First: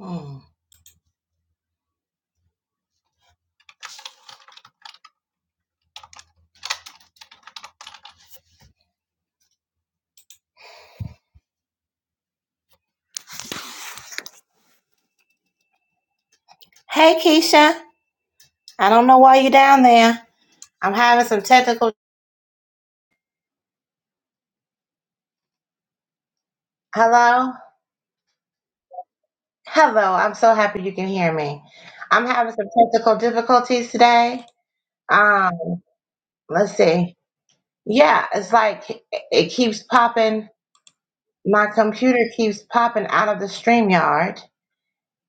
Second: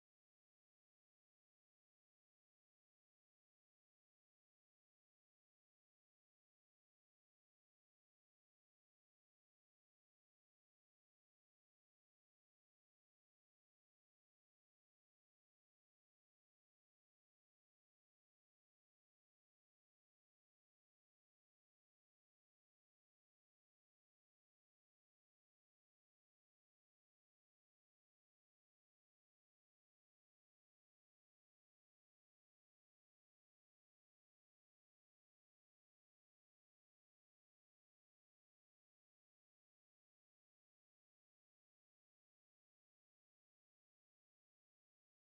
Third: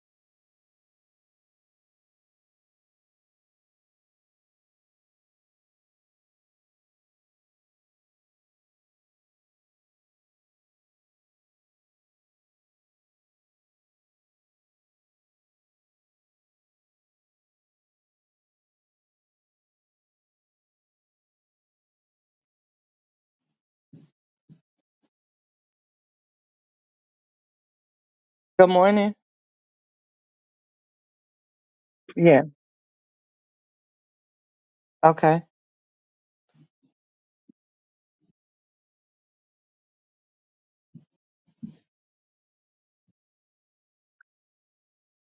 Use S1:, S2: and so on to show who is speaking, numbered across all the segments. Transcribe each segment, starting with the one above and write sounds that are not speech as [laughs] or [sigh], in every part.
S1: Hmm. Hey, Keisha. I don't know why you're down there. I'm having some technical. Hello?
S2: Good morning.
S1: Hello. I'm so happy you can hear me. I'm
S2: Yeah.
S1: having some technical difficulties today.
S2: Okay.
S1: Um, let's see. Yeah, it's like it it keeps popping. My computer keeps popping out of the streamyard.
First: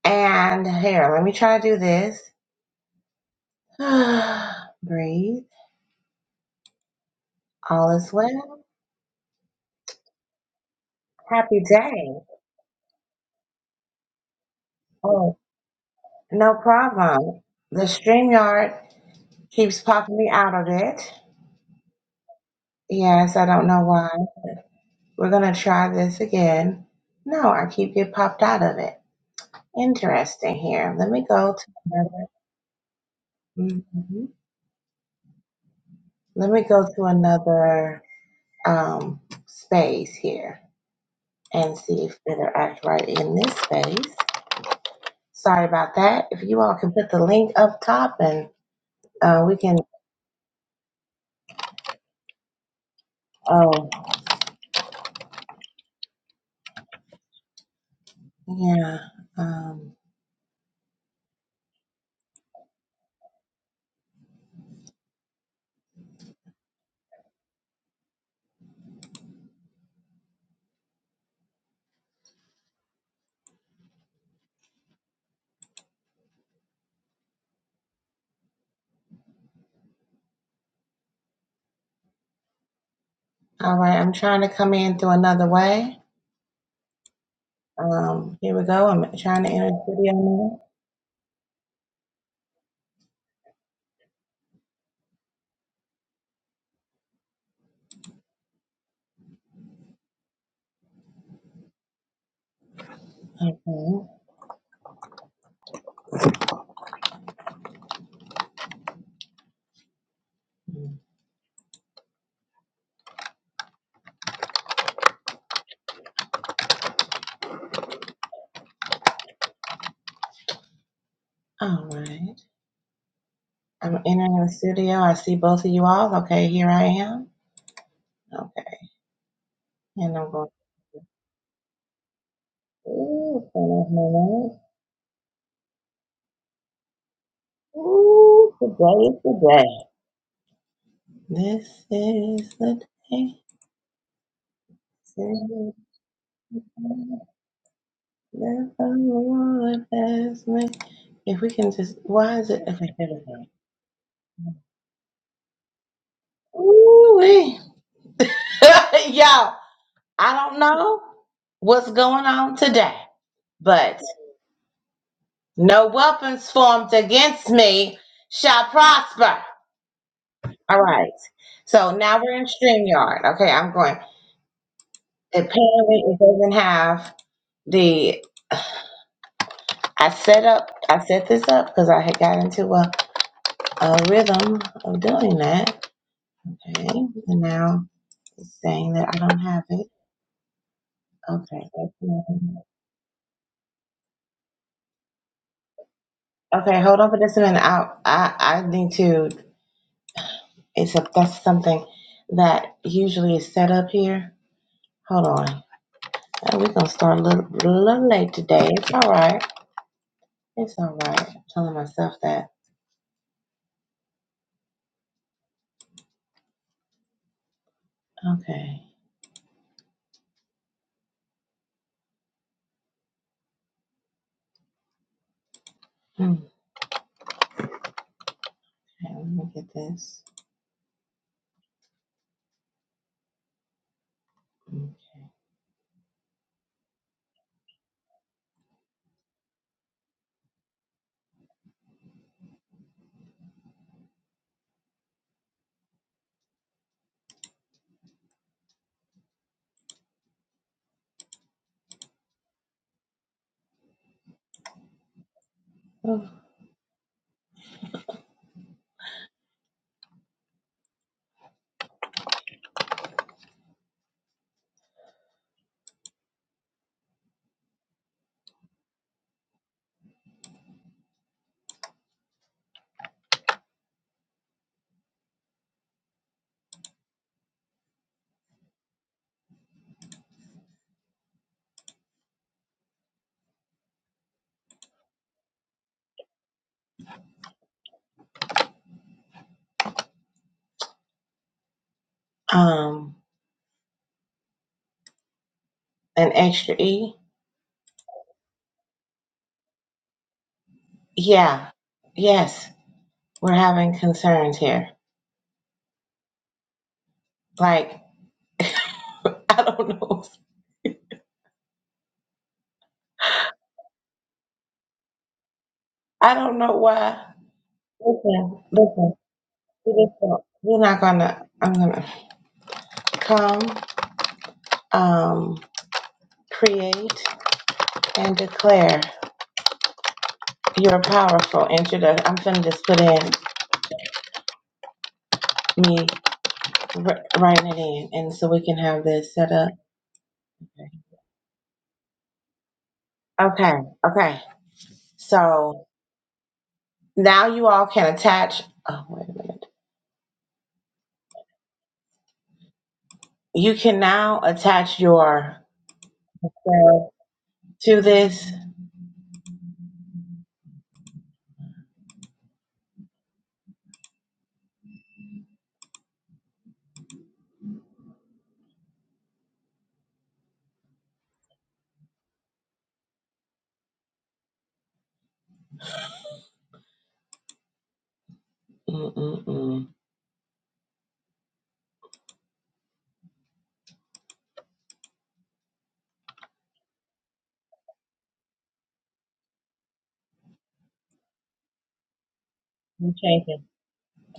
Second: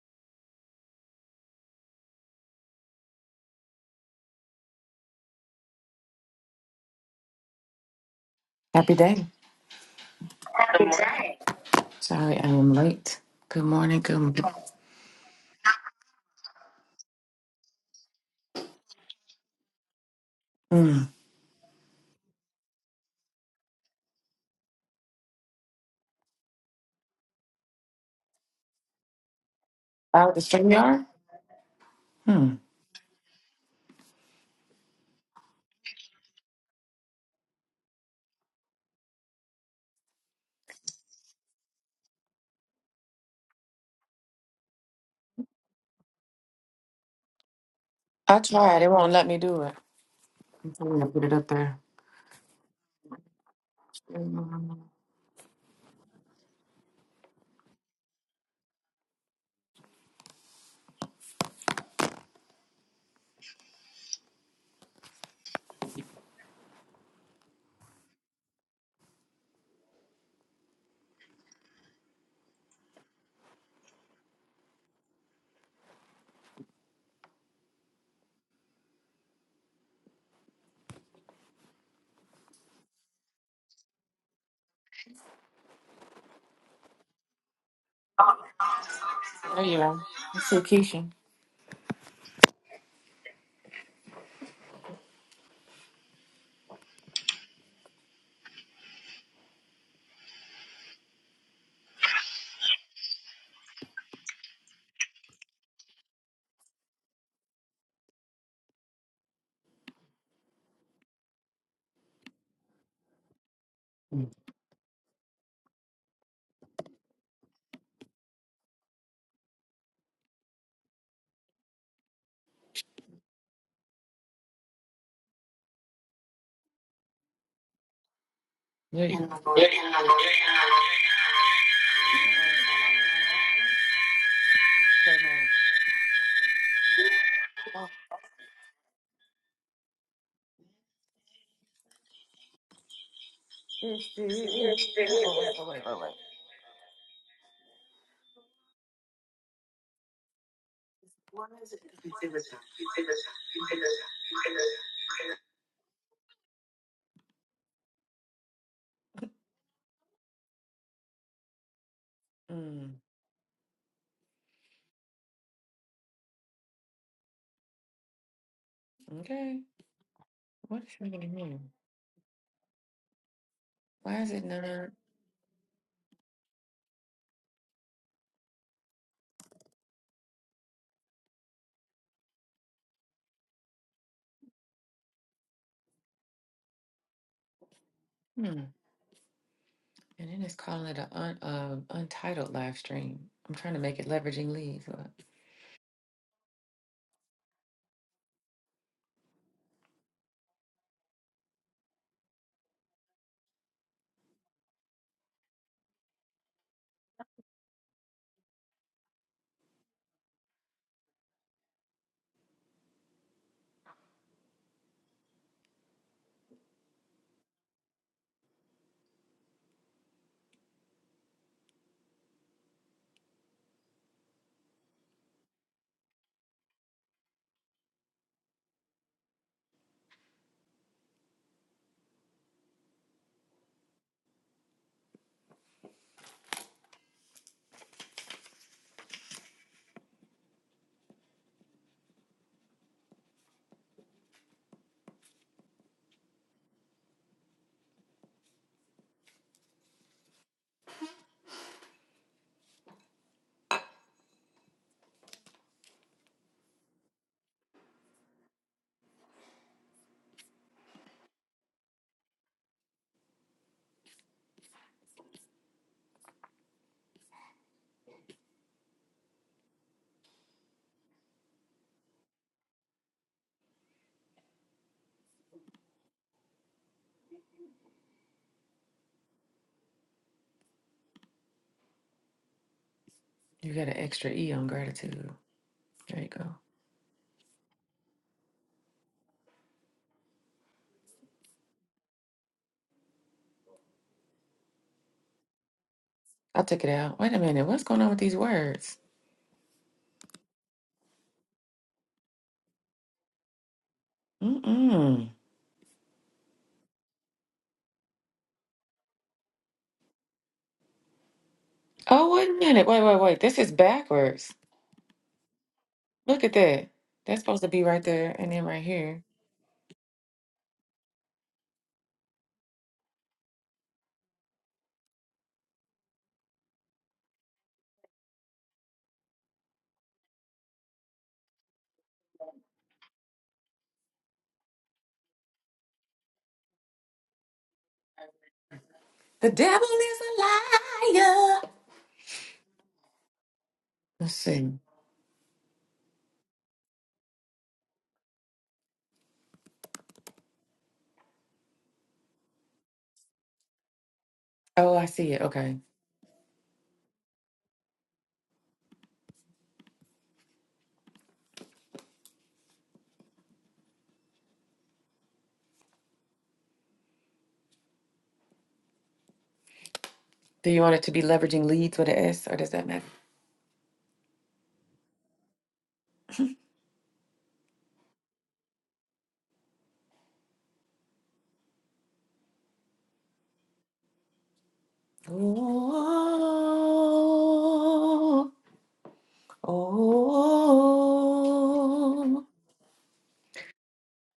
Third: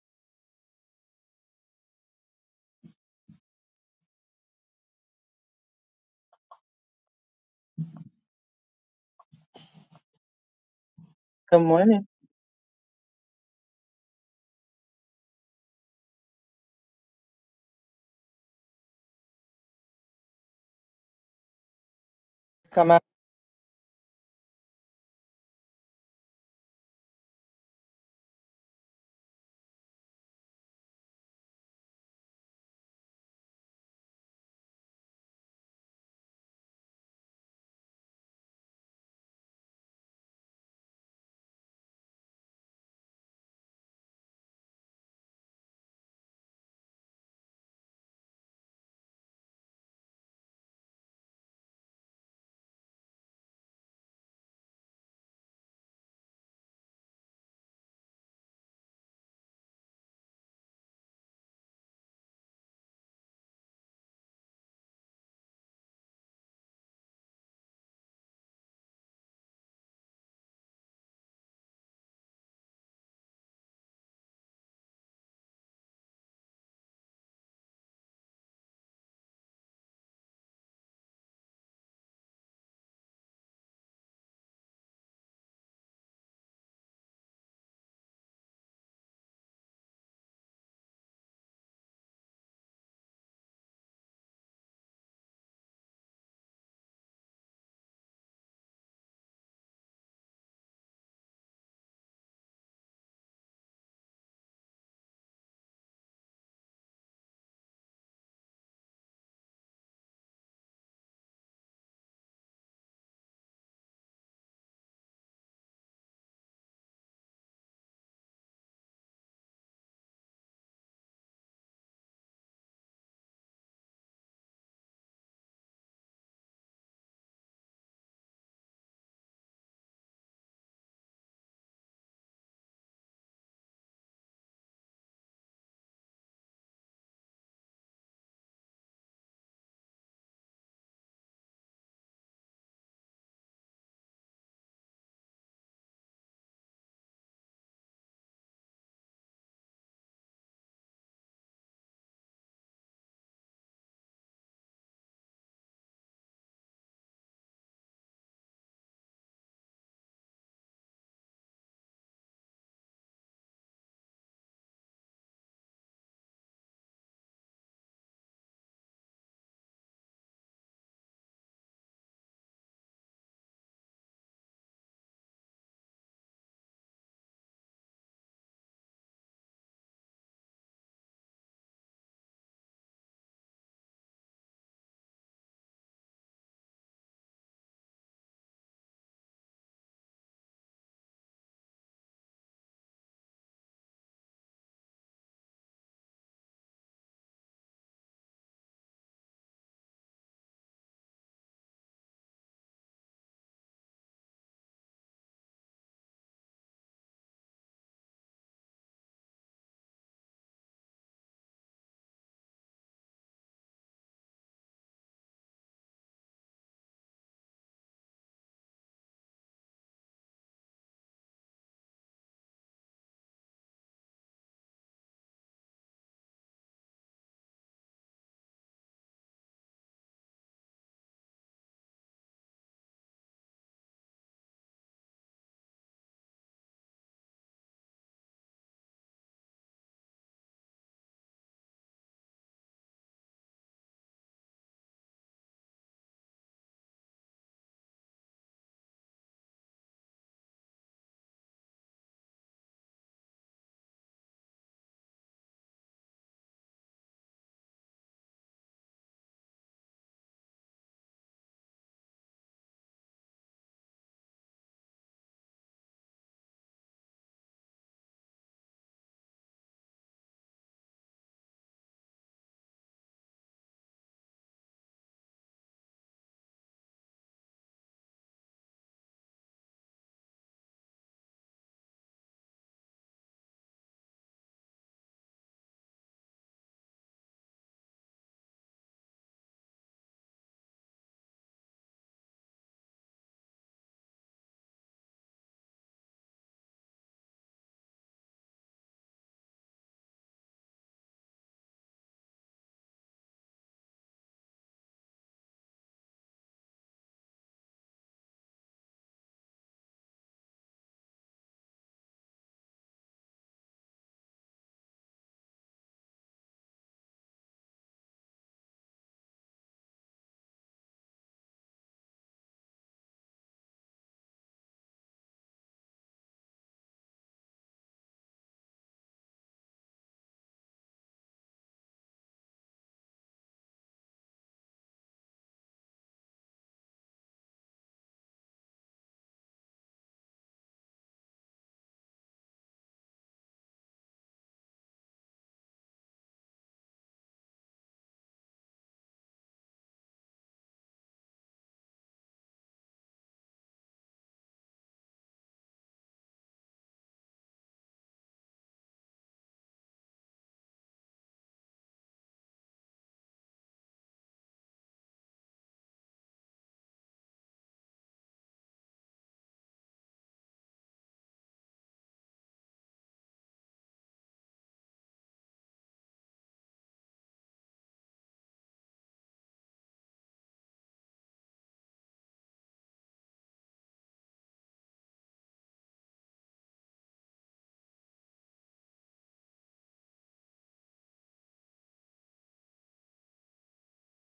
S1: And here, let me try to do this. [sighs] Breathe. All is well.
S3: Happy day.
S2: Good
S1: Happy
S2: morning.
S1: day.
S3: Sorry, I am late. Good morning. Good morning.
S1: Oh, no problem. The StreamYard Keeps popping me out of it.
S3: Mm.
S2: Come out.
S1: Yes, I don't know why. We're gonna try this again. No, I keep get popped out of it.
S3: Out the
S1: Interesting
S3: stream
S1: here.
S3: yard?
S1: Let me go to another.
S3: Hmm.
S1: mhm. Let me go to another um, space here and see if it'll act right in this space. Sorry about that. If you all can put the link up top
S3: I
S1: and
S3: tried. It won't let me
S1: uh, we
S3: do it.
S1: can.
S3: I'm trying to put it up there.
S1: Oh,
S3: Mm.
S1: yeah. Um, all right. I'm trying to come in through another way. Um, here we go. I'm trying to
S3: There
S1: enter
S3: you
S1: the
S3: go.
S1: studio
S3: I see Keisha.
S1: now. Okay. Mm. All right. I'm entering the studio. I see both of you all. Okay, here I am. Okay.
S3: There you go. Okay,
S1: And I'm going, to ooh,
S3: now.
S1: Ooh, today is the day. This is the day.
S3: It's the year-
S1: This
S3: oh,
S1: is
S3: wait, oh,
S1: the
S3: wait, oh.
S1: day that the Lord has made. If we can just, why is it? Okay, there we go. Ooh, [laughs] y'all, I don't know what's going on
S3: Mm.
S1: today. but no weapons formed against me shall prosper.
S3: Okay.
S1: All
S3: What is
S1: right.
S3: happening here?
S1: So now we're in StreamYard. Okay, I'm going.
S3: Why is it not?
S1: Apparently, it doesn't have the. I set up, I set this up because I had got into a, a rhythm of doing that. Okay, and now
S3: Hmm.
S1: it's
S3: And
S1: saying that I don't have it.
S3: then it's calling it an un,
S1: Okay,
S3: uh, untitled live stream. I'm trying to make it leveraging leads. Look,
S1: okay. Hold on for just a minute. I, I, I need to. It's a that's something that usually is set up here. Hold on. Uh, we're gonna start a little, little late today. It's all right. It's all right. I'm telling myself that. Okay. Hmm. Okay. Let me get this. Hmm.
S3: You got an extra E on gratitude. There you go.
S1: Um, an
S3: I
S1: extra
S3: took it
S1: E.
S3: out. Wait a minute. What's going on with these words?
S1: Yeah. Yes. We're having concerns here.
S3: Mm-mm.
S1: Like [laughs] I don't know.
S3: Oh, wait a minute. Wait, wait, wait. This is backwards.
S1: I
S3: Look at
S1: don't know
S3: that.
S1: why.
S3: That's supposed to be right there and
S1: Listen.
S3: then right
S1: Listen.
S3: here.
S1: We just don't- We're not gonna. I'm gonna come. Um. Create and declare. You're powerful. Introduction. I'm finna just put in me R- write it in, and so we can have this
S3: The
S1: set up.
S3: devil is a liar.
S1: Okay,
S3: Let's
S1: okay.
S3: see.
S1: So now you all can attach. Oh wait a minute. You can now
S3: Oh,
S1: attach
S3: I see it.
S1: your
S3: Okay.
S1: uh, to this.
S3: Do you want it to be leveraging leads with an S or does that matter?
S1: Mm-mm-mm.
S3: Oh, oh.
S1: We changed it.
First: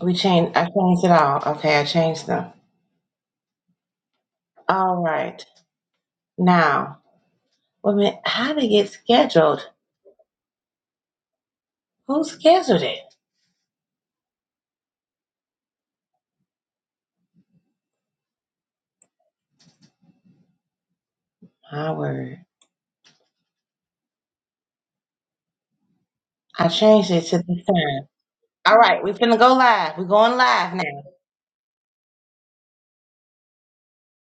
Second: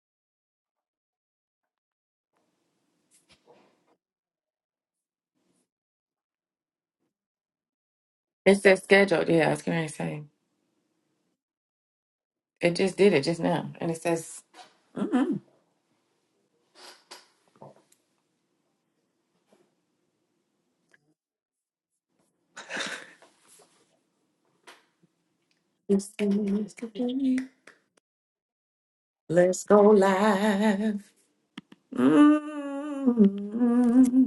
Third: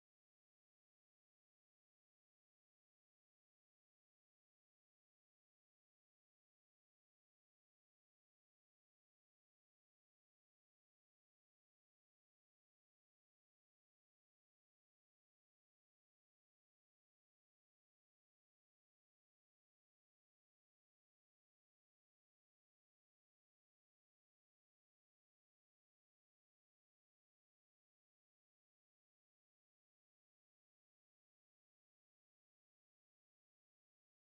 S1: We changed. I changed it all. Okay, I changed them. All right. Now, wait a minute. How
S3: It
S1: did it
S3: says
S1: get
S3: scheduled. Yeah, I was
S1: scheduled?
S3: going to say.
S1: Who
S3: It
S1: scheduled
S3: just
S1: it?
S3: did it just now. And it says, mm-mm.
S1: My word.
S3: Let's
S1: I changed it to this time. All right, we're finna go
S3: go
S1: live. We're going live now.
S3: live. Mm.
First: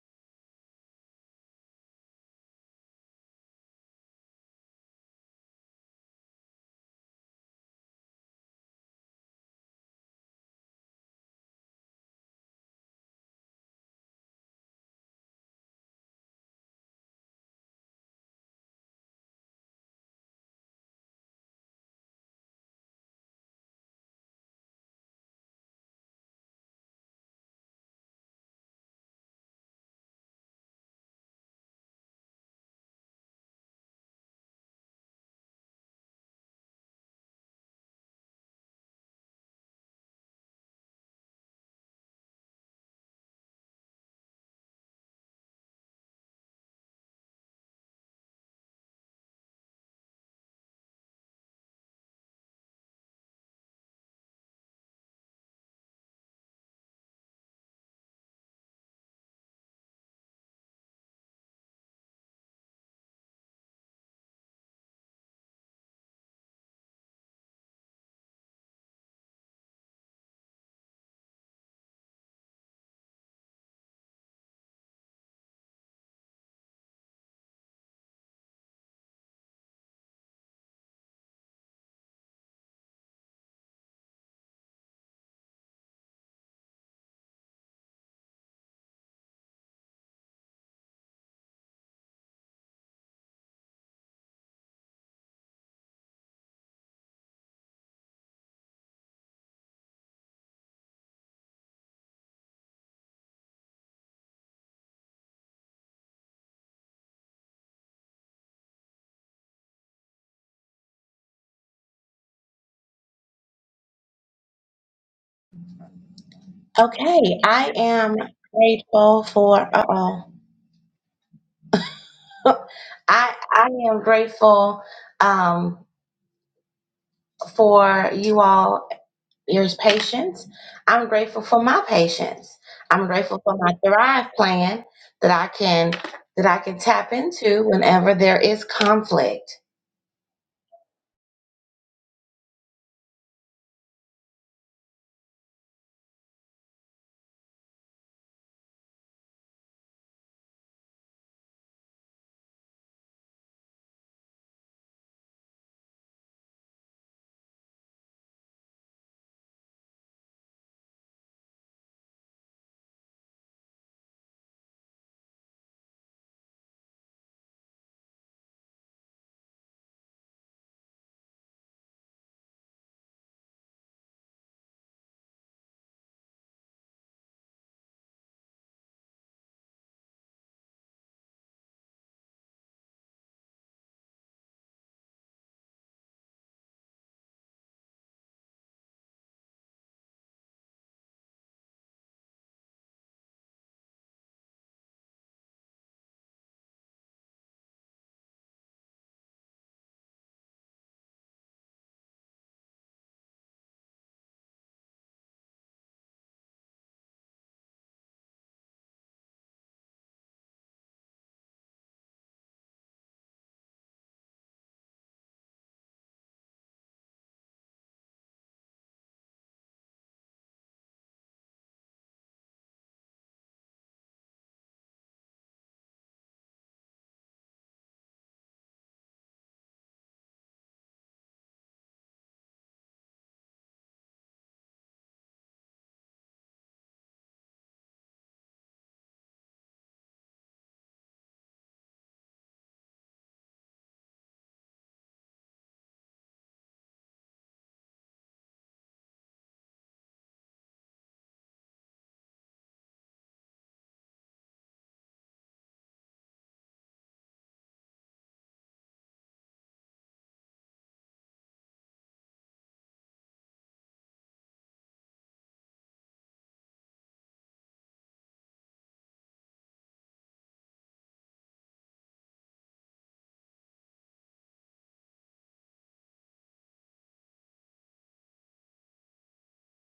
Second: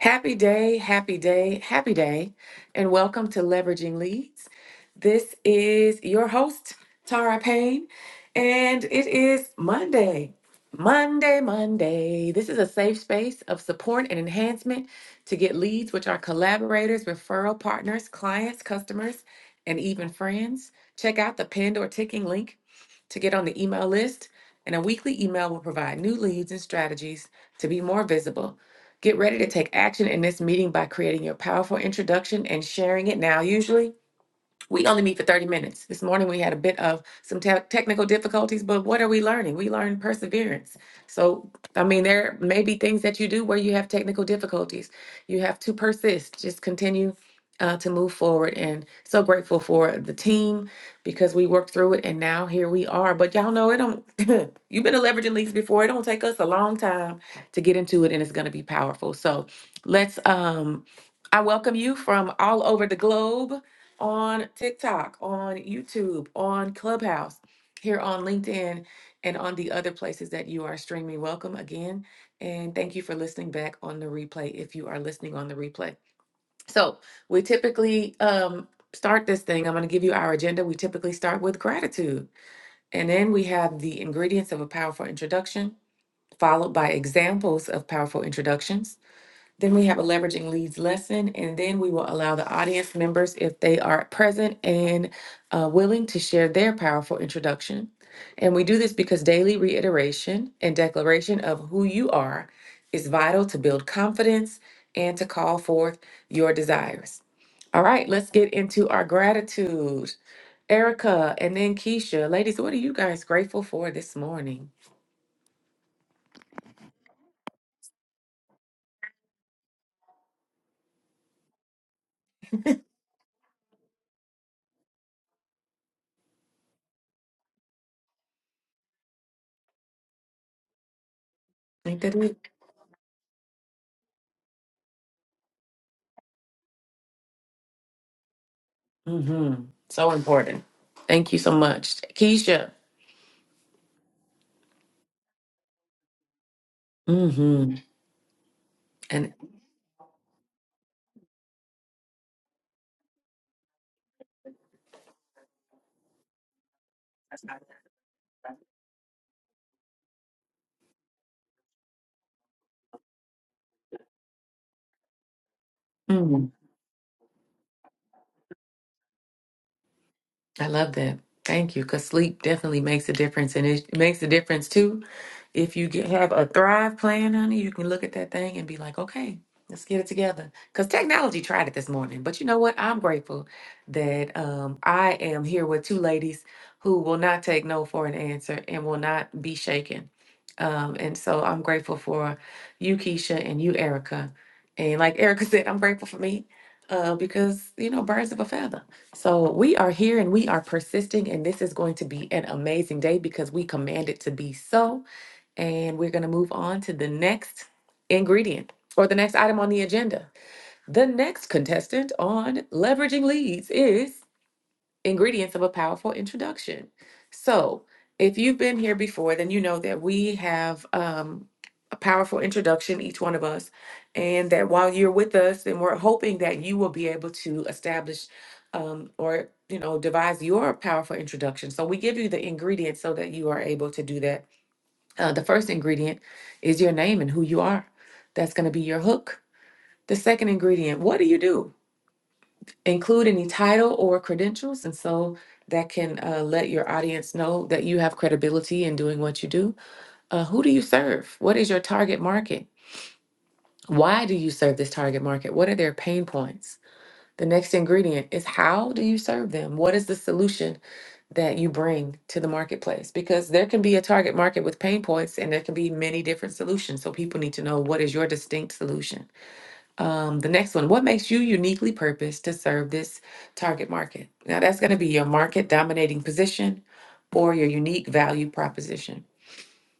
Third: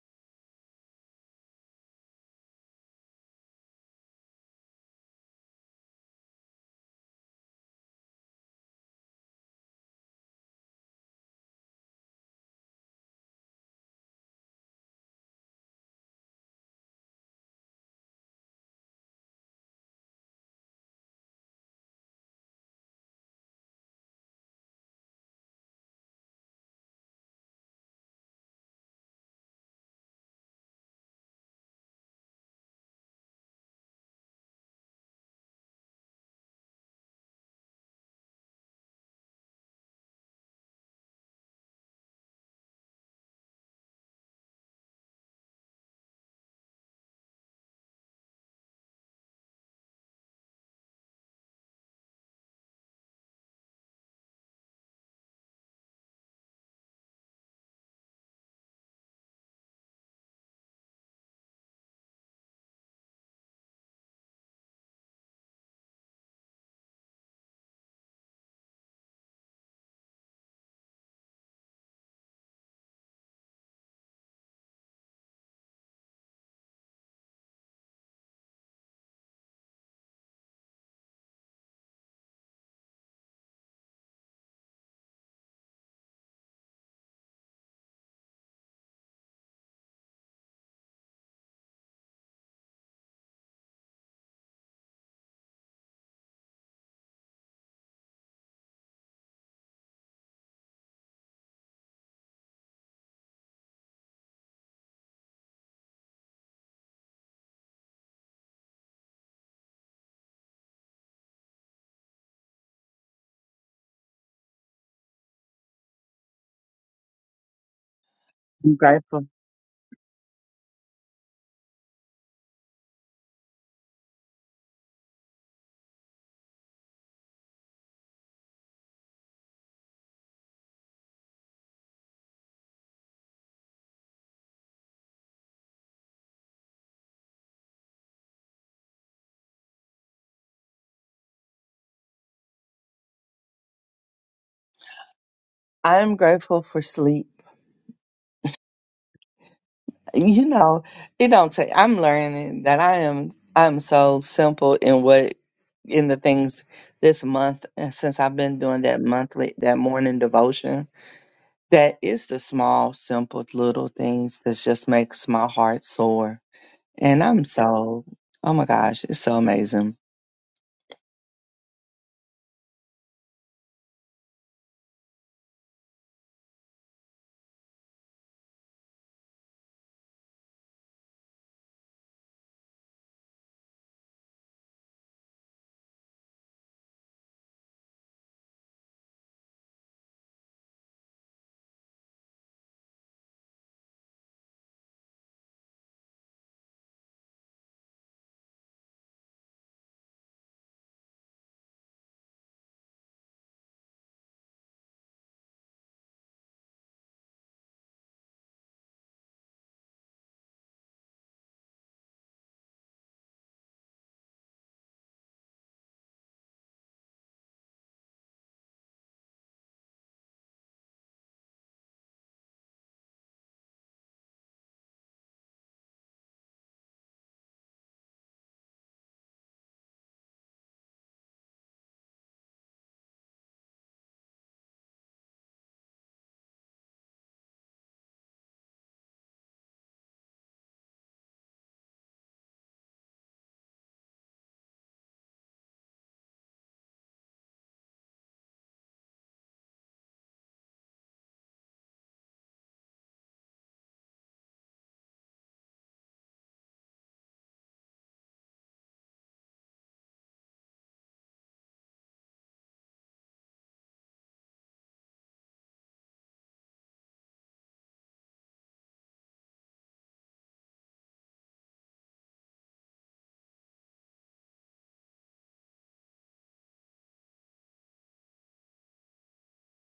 S3: Happy day, happy day, happy day, and welcome to Leveraging Leads. This is your host, Tara Payne, and it is Monday. Monday, Monday. This is a safe space of support and enhancement to get leads, which are collaborators, referral partners, clients, customers, and even friends. Check out the pinned or ticking link to get on the email list, and a weekly email will provide new leads and strategies to be more visible Get ready to take action in this meeting by creating your powerful introduction and sharing it now, usually. We only meet for 30 minutes. This morning we had a bit of some te- technical difficulties, but what are we learning? We learned perseverance. So, I mean, there may be things that you do where you have technical difficulties. You have to persist, just continue uh, to move forward. And so grateful for the team because we worked through it and now here we are. But y'all know it don't, [laughs] you've been to leveraging leads before. It don't take us a long time to get into it and it's going to be powerful. So, let's, um, I welcome you from all over the globe on TikTok, on YouTube, on Clubhouse, here on LinkedIn, and on the other places that you are streaming. Welcome again. And thank you for listening back on the replay if you are listening on the replay. So, we typically um, start this thing. I'm going to give you our agenda. We typically start with gratitude, and then we have the ingredients of a powerful introduction, followed by examples of powerful introductions. Then we have a leveraging leads lesson, and then we will allow the audience members, if they are present and uh, willing, to share their powerful introduction. And we do this because daily reiteration and declaration of who you are is vital to build confidence and to call forth your desires. All right, let's get into our gratitude. Erica and then Keisha, ladies, what are you guys grateful for this morning?
S1: Okay, I am
S2: I'm
S1: grateful
S2: grateful.
S1: for, uh-oh. [laughs] I I am grateful um for you all, your patience. I'm grateful for my
S3: Ain't that it?
S1: patience. I'm grateful for my Thrive plan that I can that I can tap into whenever there is conflict.
S3: Mm-hmm. So important. Thank you so much. Keisha.
S2: I'm grateful for sleep.
S3: Mm-hmm. And
S2: You know, it don't take. I'm learning that I am. I'm so simple in what in the things this month, and since I've been doing that monthly, that morning devotion, that it's the small, simple, little things that just makes my heart soar.
S3: mm,
S2: And I'm so. Oh my gosh, it's so amazing.
S3: I love that. Thank you. Because sleep definitely makes a difference. And it makes a difference too If you get, have a Thrive plan, honey, you can look at that thing and be like, okay, let's get it together. Because technology tried it this morning. But you know what? I'm grateful that um, I am here with two ladies who will not take no for an answer and will not be shaken. Um, and so I'm grateful for you, Keisha, and you, Erica. And like Erica [laughs] said, I'm grateful for me uh, because, you know, birds of a feather. So we are here and we are persisting, and this is going to be an amazing day because we command it to be so. And we're going to move on to the next ingredient or the next item on the agenda. The next contestant on leveraging leads is ingredients of a powerful introduction. So, if you've been here before, then you know that we have um, a powerful introduction, each one of us, and that while you're with us, then we're hoping that you will be able to establish um, or you know devise your powerful introduction. So we give you the ingredients so that you are able to do that uh, the first ingredient is your name and who you are. That's going to be your hook. The second ingredient, what do you do? Include any title or credentials. And so that can uh, let your audience know that you have credibility in doing what you do. Uh, who do you serve? What is your target market? Why do you serve this target market? What are their pain points? The next ingredient is how do you serve them? What is the solution that you bring to the marketplace because there can be a target market with pain points and there can be many different solutions. So people need to know what is your distinct solution. Um, the next one, what makes you uniquely purposed to serve this target market? Now that's going to be your market dominating position or your unique value proposition.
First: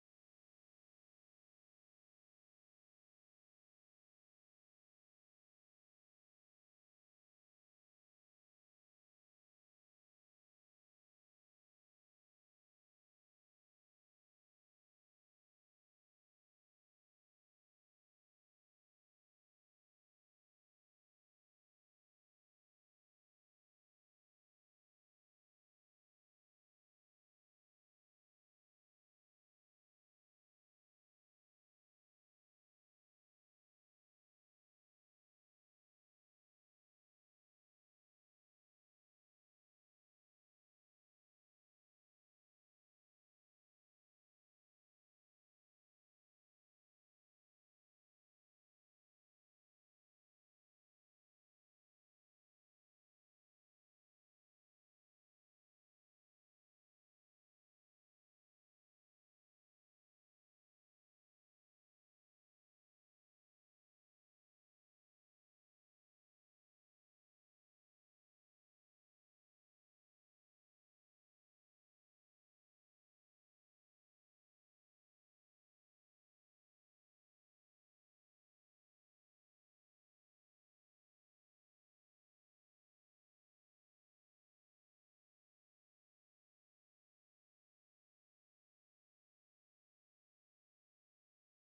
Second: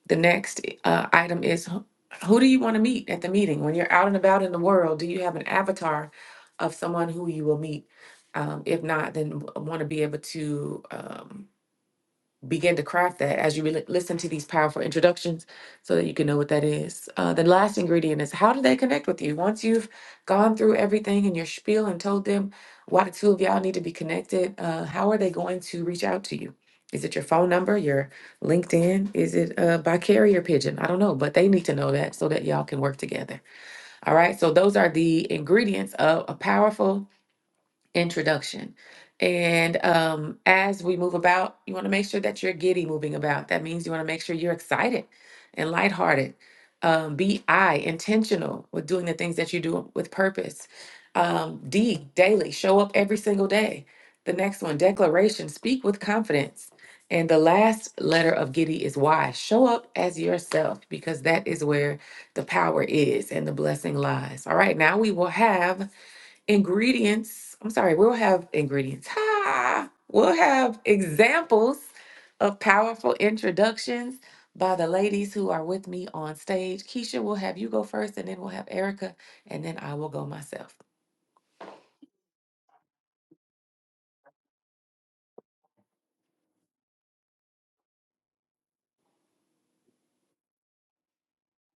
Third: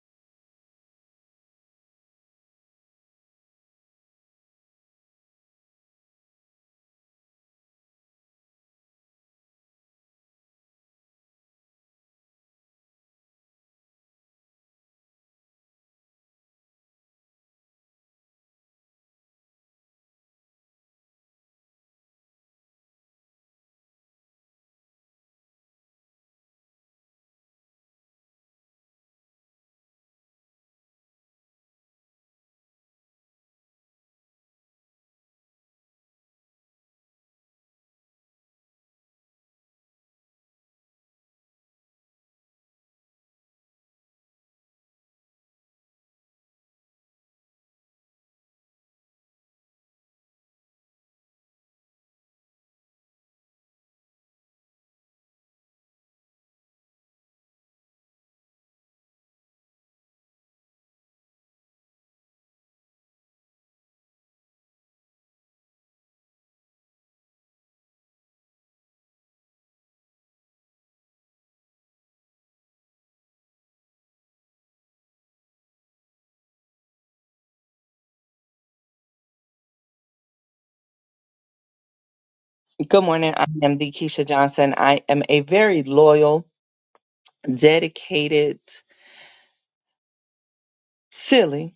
S3: The next uh, item is who who do you want to meet at the meeting? When you're out and about in the world, do you have an avatar of someone who you will meet? Um, if not, then want to be able to. Um, begin to craft that as you re- listen to these powerful introductions so that you can know what that is. Uh, the last ingredient is how do they connect with you? Once you've gone through everything in your spiel and told them why the two of y'all need to be connected, uh, how are they going to reach out to you? Is it your phone number, your LinkedIn? Is it uh, by carrier pigeon? I don't know, but they need to know that so that y'all can work together. All right, so those are the ingredients of a powerful introduction. And um, as we move about, you want to make sure that you're giddy moving about. That means you want to make sure you're excited and lighthearted. Um, be I intentional with doing the things that you do with purpose. Um, D daily, show up every single day. The next one, declaration, speak with confidence. And the last letter of giddy is Y. Show up as yourself because that is where the power is and the blessing lies. All right, now we will have ingredients. I'm sorry, we'll have ingredients. Ha! We'll have examples of powerful introductions by the ladies who are with me on stage. Keisha, we'll have you go first, and then we'll have Erica, and then I will go myself.
S2: Good morning. I am the Keisha Johnson. I am a very loyal. dedicated, silly.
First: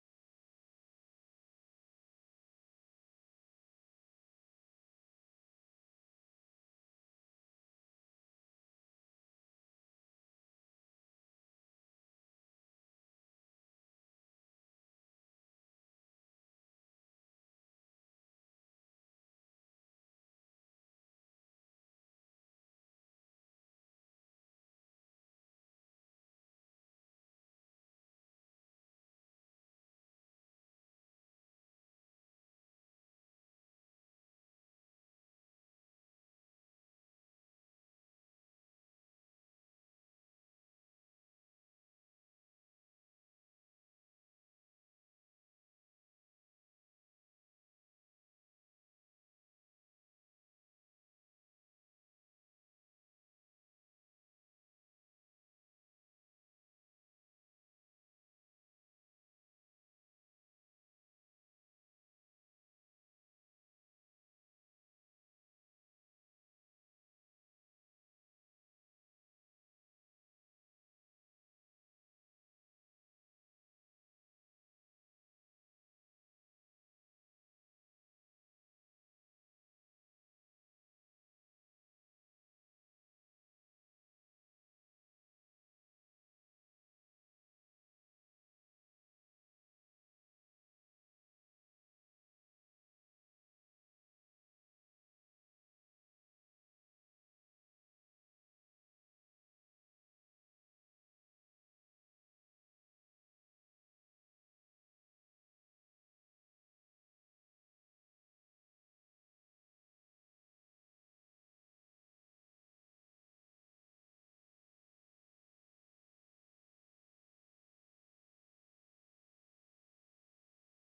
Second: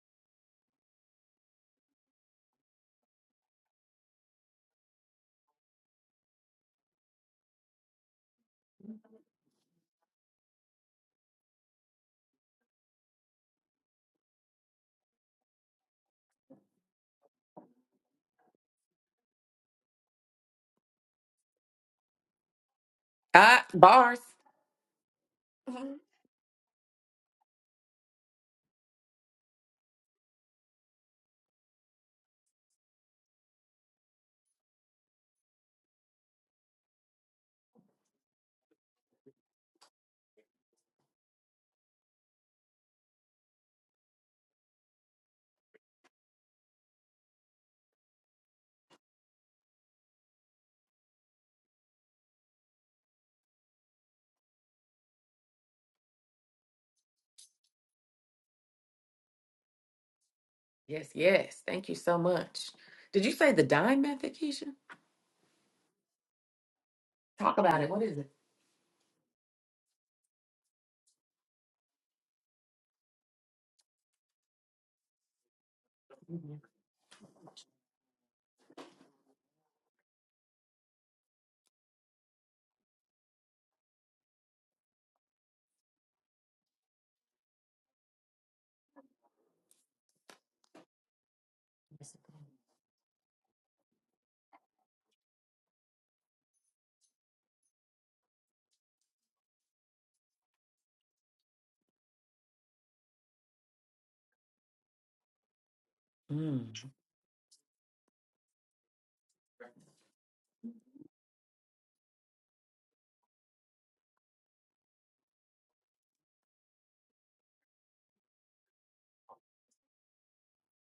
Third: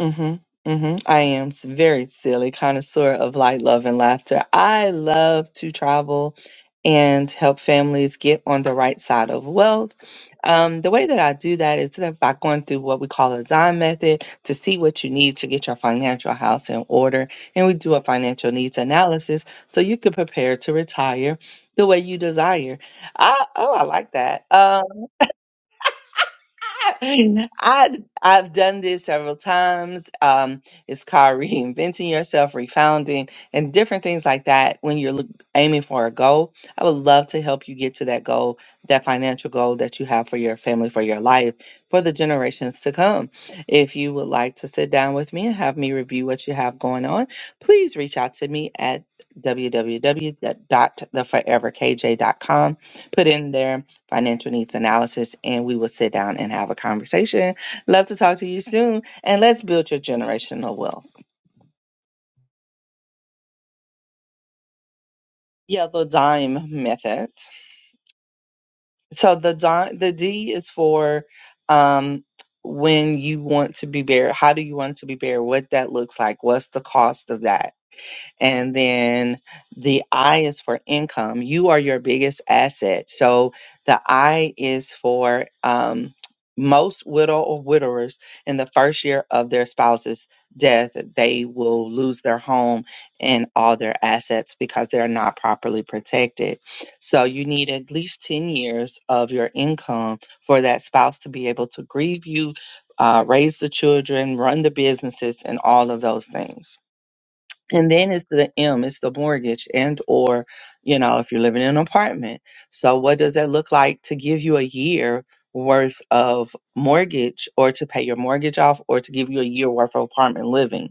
S2: hmm hmm I am s- very silly connoisseur of light, love, and laughter. I love to travel and help families get on the right side of wealth. Um, the way that I do that is that by going through what we call a dime method to see what you need to get your financial house in order. And we do a financial needs analysis so you can prepare to retire the way you desire. I,
S3: Ah,
S2: oh, I like
S3: bars.
S2: that. Um, I I've done this several times. Um, it's called reinventing yourself, refounding, and different things like that. When you're look, aiming for a goal, I would love to help you get to that goal, that financial goal that you have for your family, for your life, for the generations to come. If you would like to sit down with me and have me review what you have going on, please reach out to me at w w w dot the forever k j dot com. Put in there financial needs analysis, and we will sit down and have a conversation. Love to talk to you soon, and let's build your generational wealth.
S3: Yes, yes. Thank you so much. Did you say the dime method, Keisha?
S2: Yeah, the dime method.
S3: Talk about it. What is it?
S2: So the dime, the D is for um, when you want to be buried. How do you want to be buried? What that looks like?
S3: Mhm.
S2: What's the cost of that? And then the I is for income. You are your biggest asset. So the I is for um, most widow or widowers in the first year of their spouse's death, they will lose their home and all their assets because they're not properly protected. So you need at least 10 years of your income for that spouse to be able to grieve you, uh, raise the children, run the businesses, and all of those things.
S3: Mm.
S2: And then it's the M, it's the mortgage and or, you know, if you're living in an apartment. So what does that look like to give you a year worth of mortgage or to pay your mortgage off or to give you a year worth of apartment living?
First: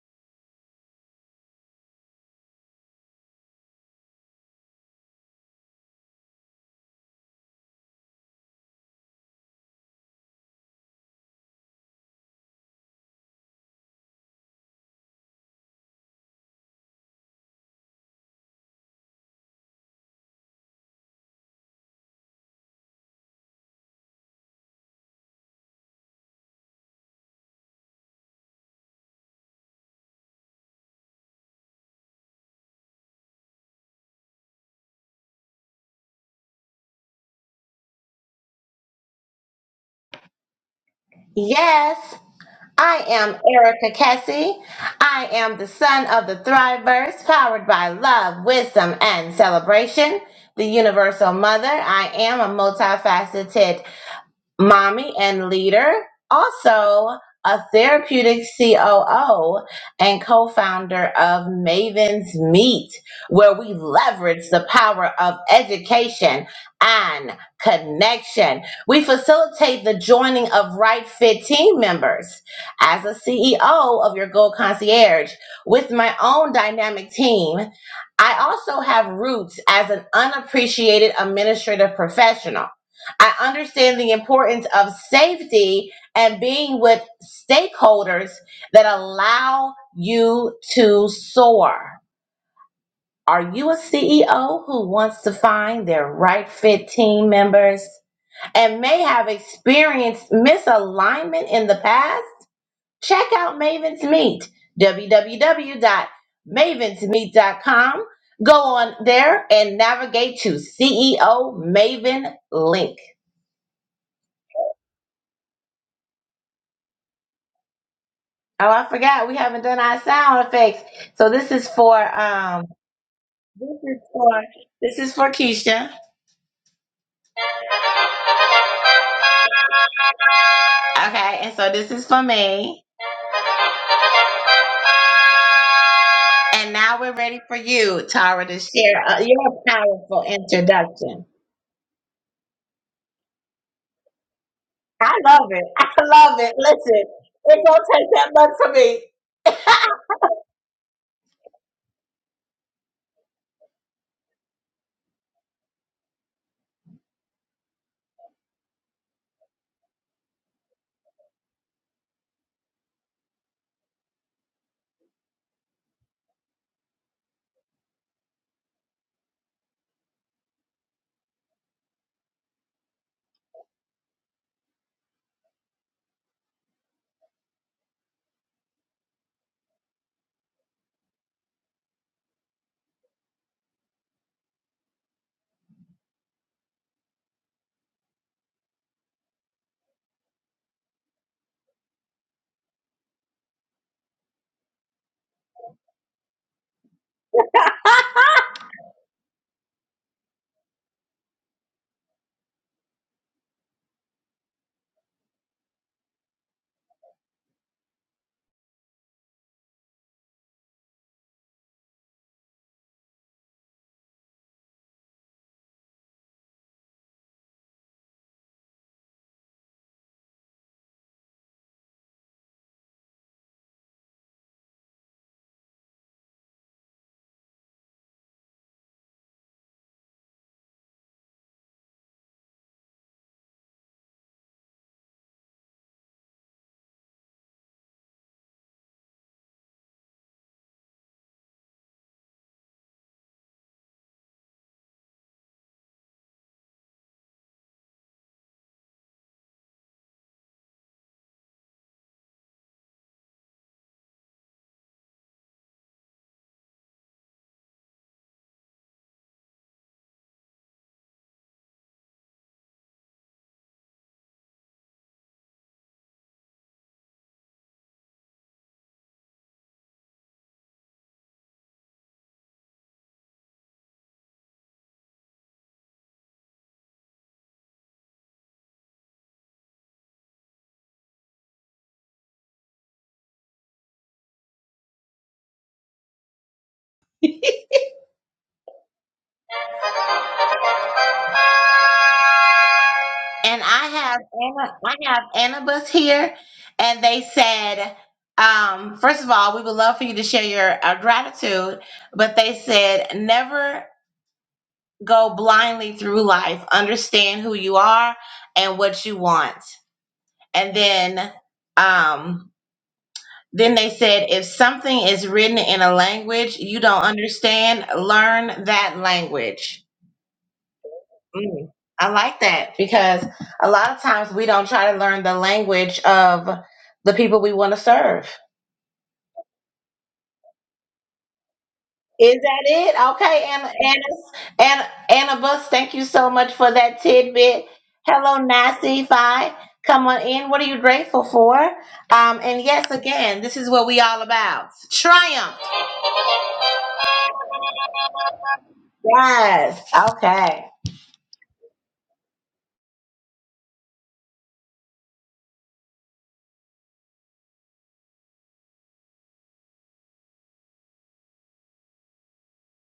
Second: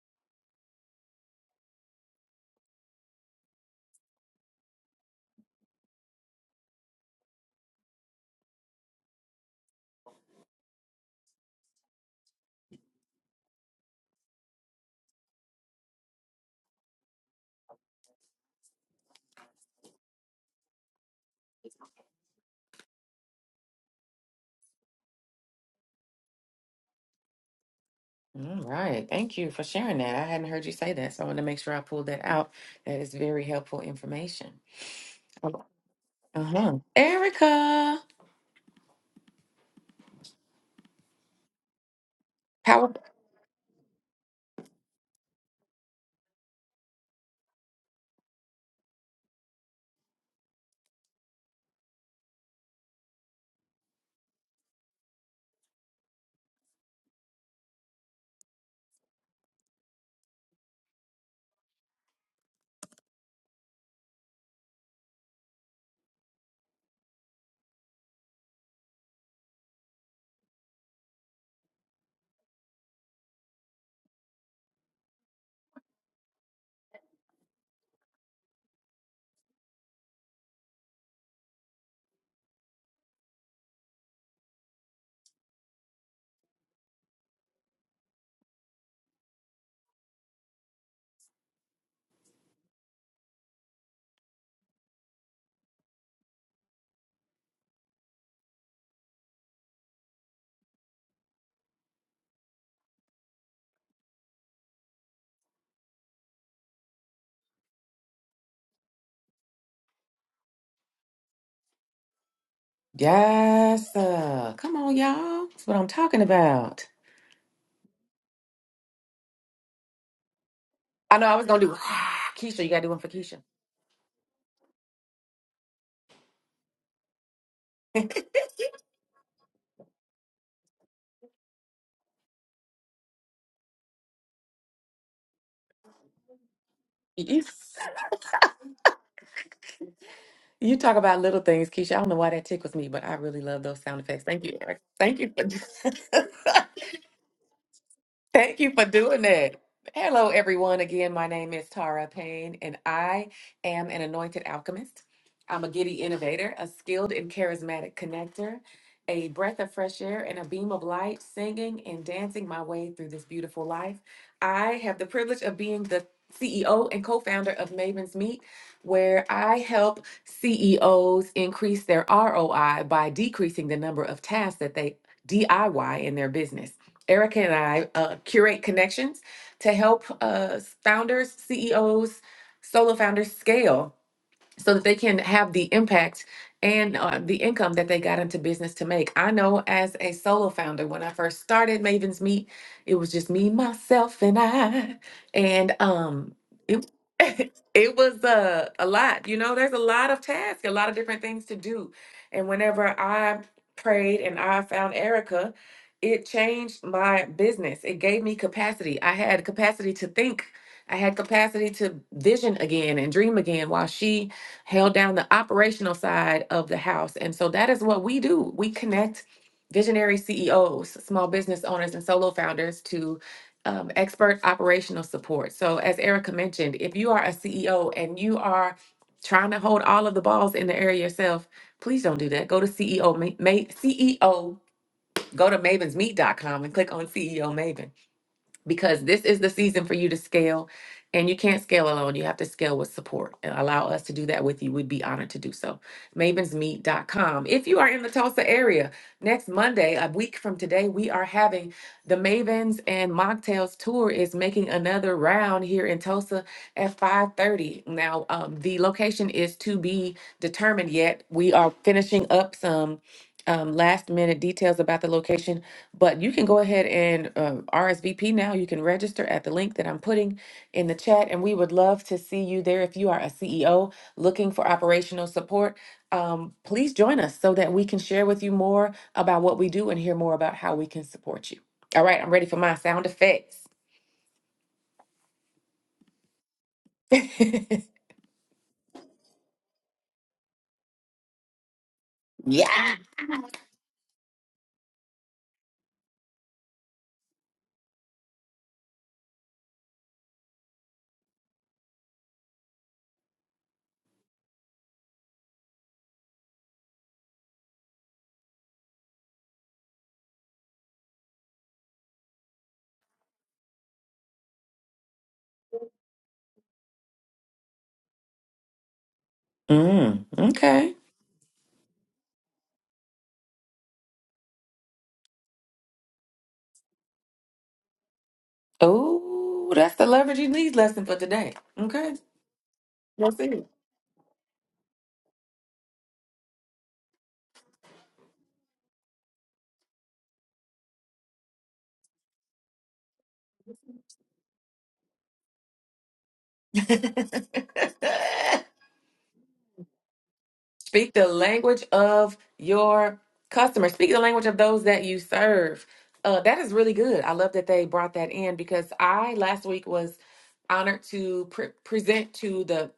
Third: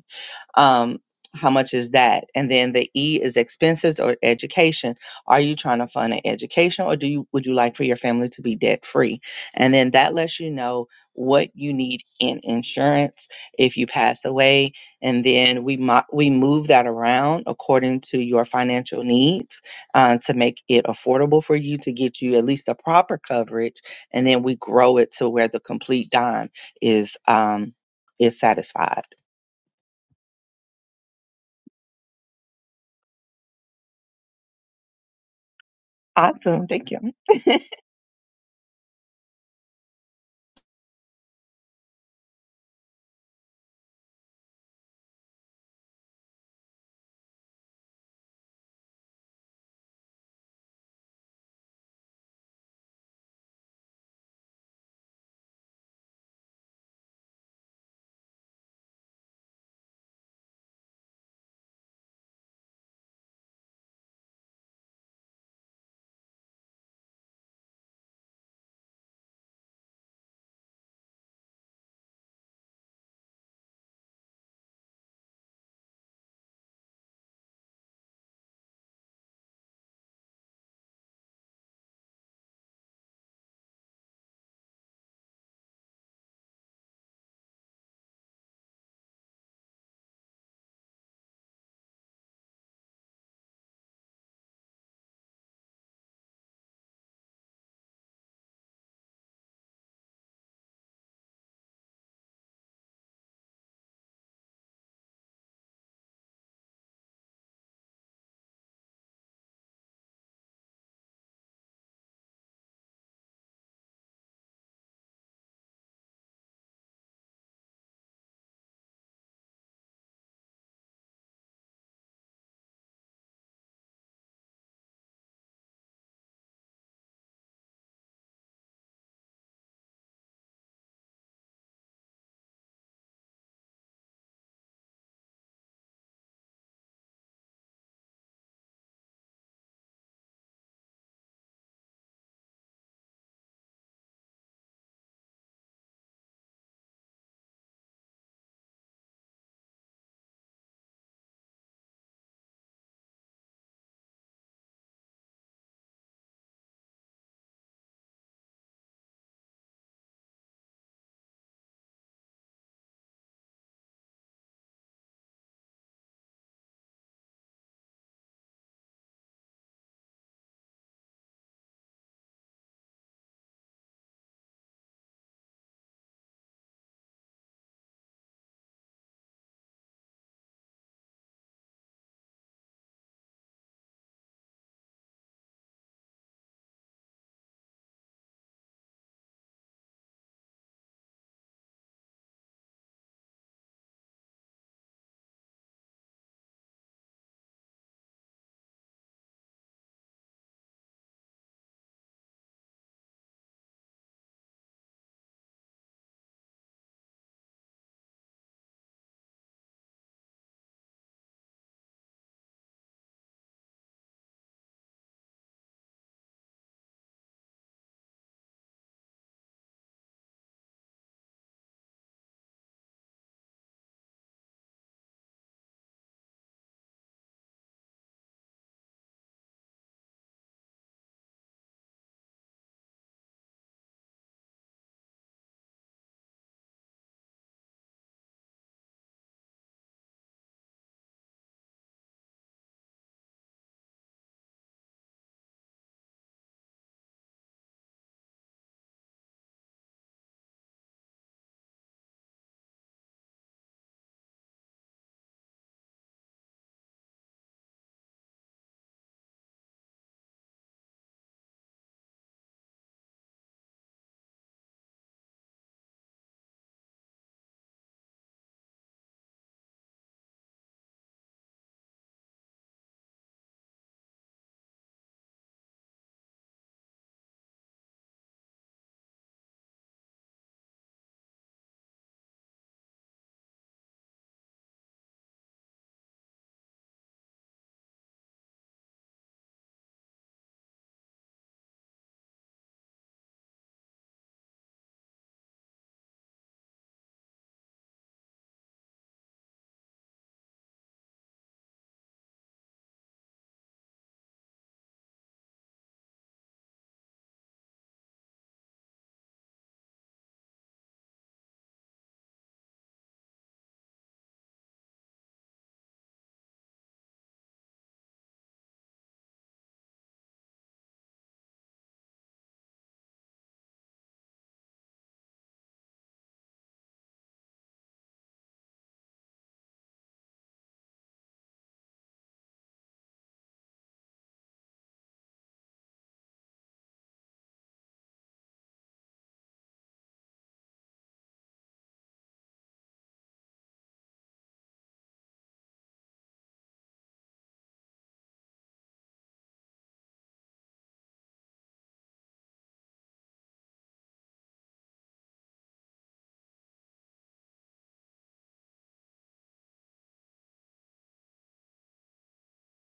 S2: um how much is that and then the e is expenses or education are you trying to fund an education or do you would you like for your family to be debt free and then that lets you know what you need in insurance if you passed away and then we mo- we move that around according to your financial needs uh, to make it affordable for you to get you at least the proper coverage and then we grow it to where the complete dime is um is
S3: All
S2: satisfied
S3: right. Thank you for sharing that. I hadn't heard you say that, so I want to make sure I pulled that out. That is very helpful information.
S2: awesome
S3: Uh-huh.
S2: thank you
S3: Erica.
S1: Yes,
S3: Power.
S1: I am Erica Kessie. I am the son of the Thriverse, powered by love, wisdom, and celebration. The Universal Mother. I am a multifaceted mommy and leader, also a therapeutic COO and co founder of Maven's Meet, where we leverage the power of education and connection. We facilitate the joining of right fit team members. As a CEO of your Gold Concierge with my own dynamic team, I also have roots as an unappreciated administrative professional. I understand the importance of safety and being with stakeholders that allow you to soar. Are you a CEO who wants to find their right fit team members and may have experienced misalignment in the past? Check out Maven's Meet, w w w dot mavens meet dot com. Go on there and navigate to CEO Maven link.
S3: Yes. Uh, come on, y'all. That's what I'm talking about.
S1: Oh, I forgot we haven't done our sound effects.
S3: I know
S1: So
S3: I was
S1: this
S3: gonna
S1: is
S3: do
S1: for
S3: [sighs] Keisha,
S1: um
S3: you gotta do one for Keisha.
S1: this is for this is for Keisha. Okay, and so this is for me. And now we're
S3: [laughs]
S1: ready
S3: you,
S1: for you, Tara, to share uh, your powerful
S3: you talk about
S1: introduction.
S3: little things, Keisha. I don't know why that tickles me, but I really love those sound effects. Thank you, Erica.
S1: I
S3: Thank you
S1: love it. I
S3: for
S1: love it.
S3: [laughs]
S1: Listen, it don't take that much
S3: Thank you
S1: for
S3: for
S1: me.
S3: doing that. Hello, everyone. Again, my name is Tara Payne, and I am an anointed alchemist. I'm a giddy innovator, a skilled and charismatic connector, a breath of fresh air, and a beam of light, singing and dancing my way through this beautiful life. I have the privilege of being the CEO and co founder of Maven's Meet, where I help CEOs increase their ROI by decreasing the number of tasks that they DIY in their business. Erica and I uh, curate connections to help uh, founders, CEOs, solo founders scale so that they can have the impact and uh, the income that they got into business to make. I know as a solo founder, when I first started Maven's Meet, it was just me, myself, and I, and um, it [laughs] it was uh, a lot. You know, there's a lot of tasks, a lot of different things to do, and whenever I prayed and I found Erica. It changed my business. It gave me capacity. I had capacity to think. I had capacity to vision again and dream again while she held down the operational side of the house. And so that is what we do. We connect visionary CEOs, small business owners, and solo founders to um, expert operational support. So, as Erica mentioned, if you are a CEO and you are trying to hold all of the balls in the air yourself, please don't do that. Go to CEO, Ma- Ma- CEO, go to mavens meet dot com and click on CEO Maven because this is the season for you to scale and you can't scale alone you have to scale with support and allow us to do that with you we'd be honored to do so mavensmeet.com if you are in the tulsa area next monday a week from today we are having the mavens and mocktails tour is making another round here in tulsa at 5.30 now um, the location is to be determined yet we are finishing up some um, last minute details about the location but you can go ahead and uh, RSVP now. You can register at the link that I'm putting in the chat, and we would love to see you there. If you are a CEO looking for operational support, um, please join us so that we can share with you more about what we do and hear more about how we can support you. All right, I'm ready for my sound effects. [laughs] mm,
S1: And I have Anna, I have Annabus here, and they said, um, first of all, we would love for you to share your uh, gratitude, but they said never go blindly through life. Understand who you are and what you want. And then, um, then they said if something is written in a language you don't understand, learn that language.
S3: okay.
S1: Mm, I like that because a lot of times we don't try to learn the language of the people we want to serve.
S3: Oh, that's the leveraging leads lesson for today. Okay.
S1: Is that it?
S3: That's
S1: Okay,
S3: see.
S1: Anna, Anna, Anna, Anna Bus, thank you so much for that tidbit. Hello, Nasi. Fi. Come on in. What are you grateful for? Um, and yes, again, this is what we all about. Triumph.
S3: [laughs]
S1: Yes. Okay.
S3: Speak the language of your customers. Speak the language of those that you serve. Uh, that is really good. I love that they brought that in because I last week was honored to pre- present to the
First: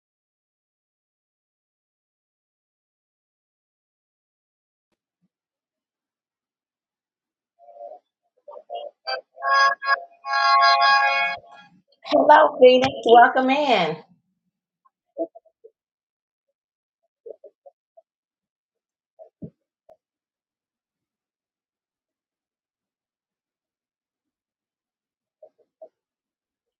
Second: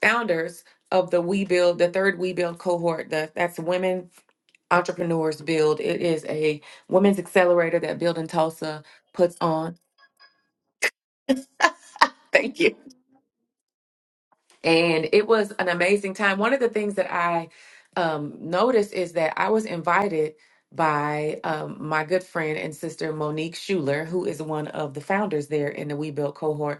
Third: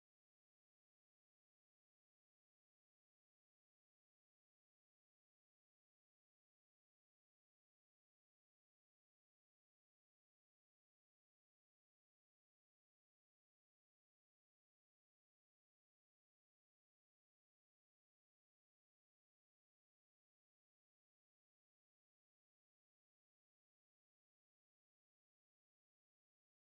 S3: founders of the We Build, the third We Build cohort. The, that's women entrepreneurs build. It is a women's accelerator that Build in Tulsa puts on.
S1: Hello,
S3: Thank you.
S1: Phoenix. Welcome in.
S3: and it
S1: Thank
S3: was an amazing time. One of the things that I um, noticed is that I was invited by um, my good friend and sister Monique Schuler, who is one of the founders there in the We Built cohort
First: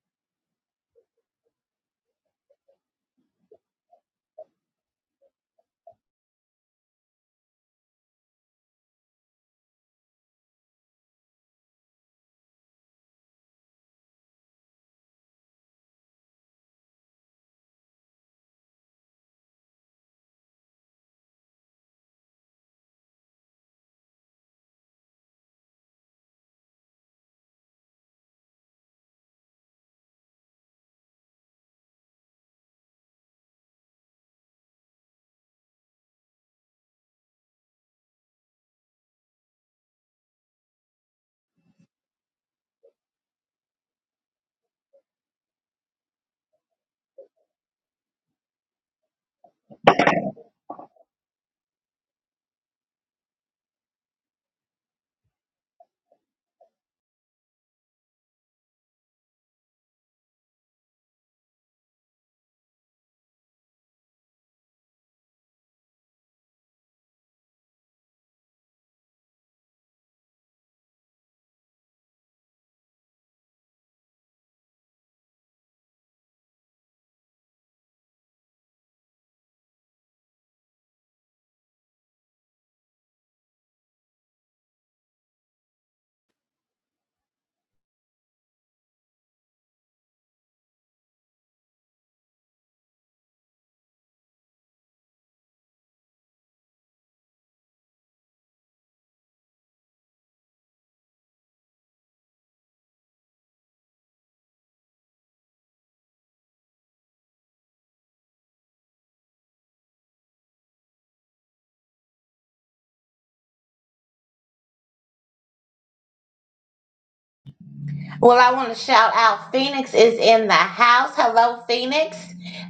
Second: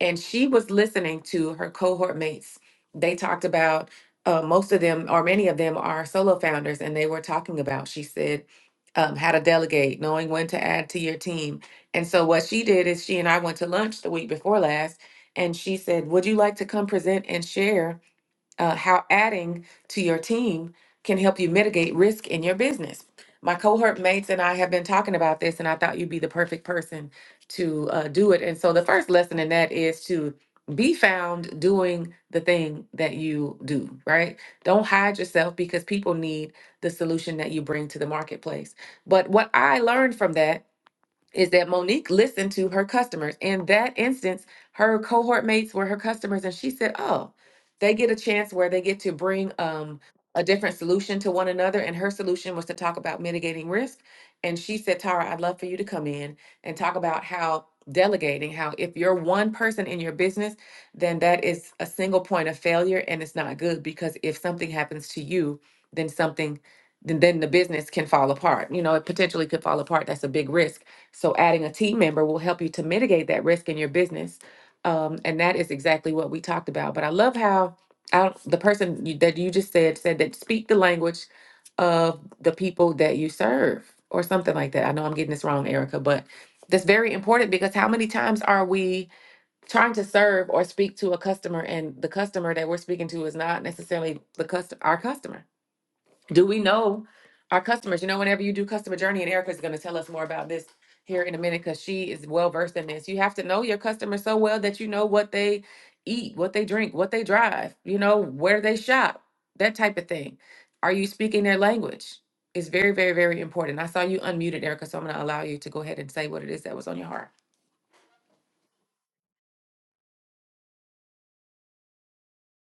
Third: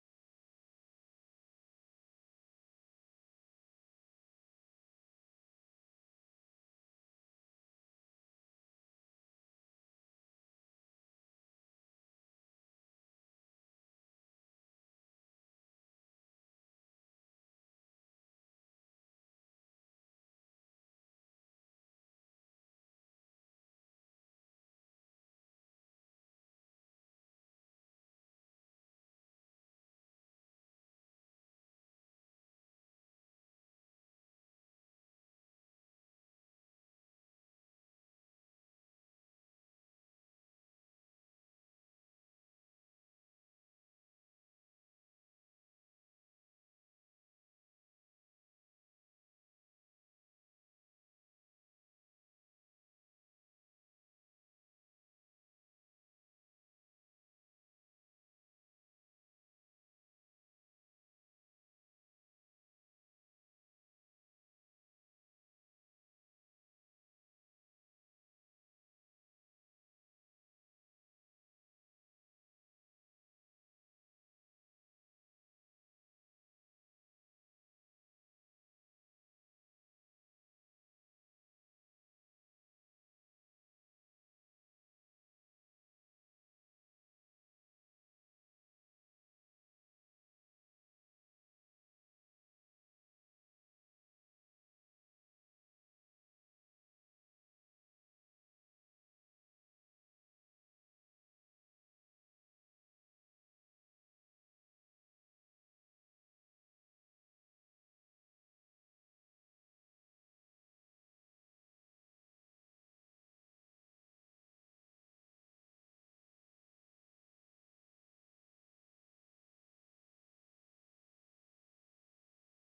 S3: and she was listening to her cohort mates. They talked about uh, most of them, or many of them, are solo founders, and they were talking about. She said um, how to delegate, knowing when to add to your team. And so what she did is she and I went to lunch the week before last, and she said, "Would you like to come present and share?" uh, how adding to your team can help you mitigate risk in your business. My cohort mates and I have been talking about this, and I thought you'd be the perfect person to uh, do it. And so the first lesson in that is to be found doing the thing that you do, right? Don't hide yourself because people need the solution that you bring to the marketplace. But what I learned from that is that Monique listened to her customers. In that instance, her cohort mates were her customers, and she said, "Oh, they get a chance where they get to bring um, a different solution to one another." And her solution was to talk about mitigating risk. And she said, "Tara, I'd love for you to come in and talk about how." Delegating, how if you're one person in your business, then that is a single point of failure and it's not good because if something happens to you, then something, then, then the business can fall apart. You know, it potentially could fall apart. That's a big risk. So adding a team member will help you to mitigate that risk in your business. Um, and that is exactly what we talked about. But I love how I, don't- the person you, that you just said said that speak the language of the people that you serve or something like that. I know I'm getting this wrong, Erica, but that's very important because how many times are we trying to serve or speak to a customer and the customer that we're speaking to is not necessarily the custom our customer? do we know our customers? You know, whenever you do customer journey, and Erica's going to tell us more about this here in a minute because she is well versed in this. You have to know your customers so well that you know what they eat, what they drink, what they drive, you know, where they shop, that type of thing. Are you speaking their language? It's very, very, very important. I saw you unmuted, Erica, so I'm going to allow you to go ahead and say what it is that was on your heart.
S1: Well, I want to shout out Phoenix is in the house. Hello, Phoenix.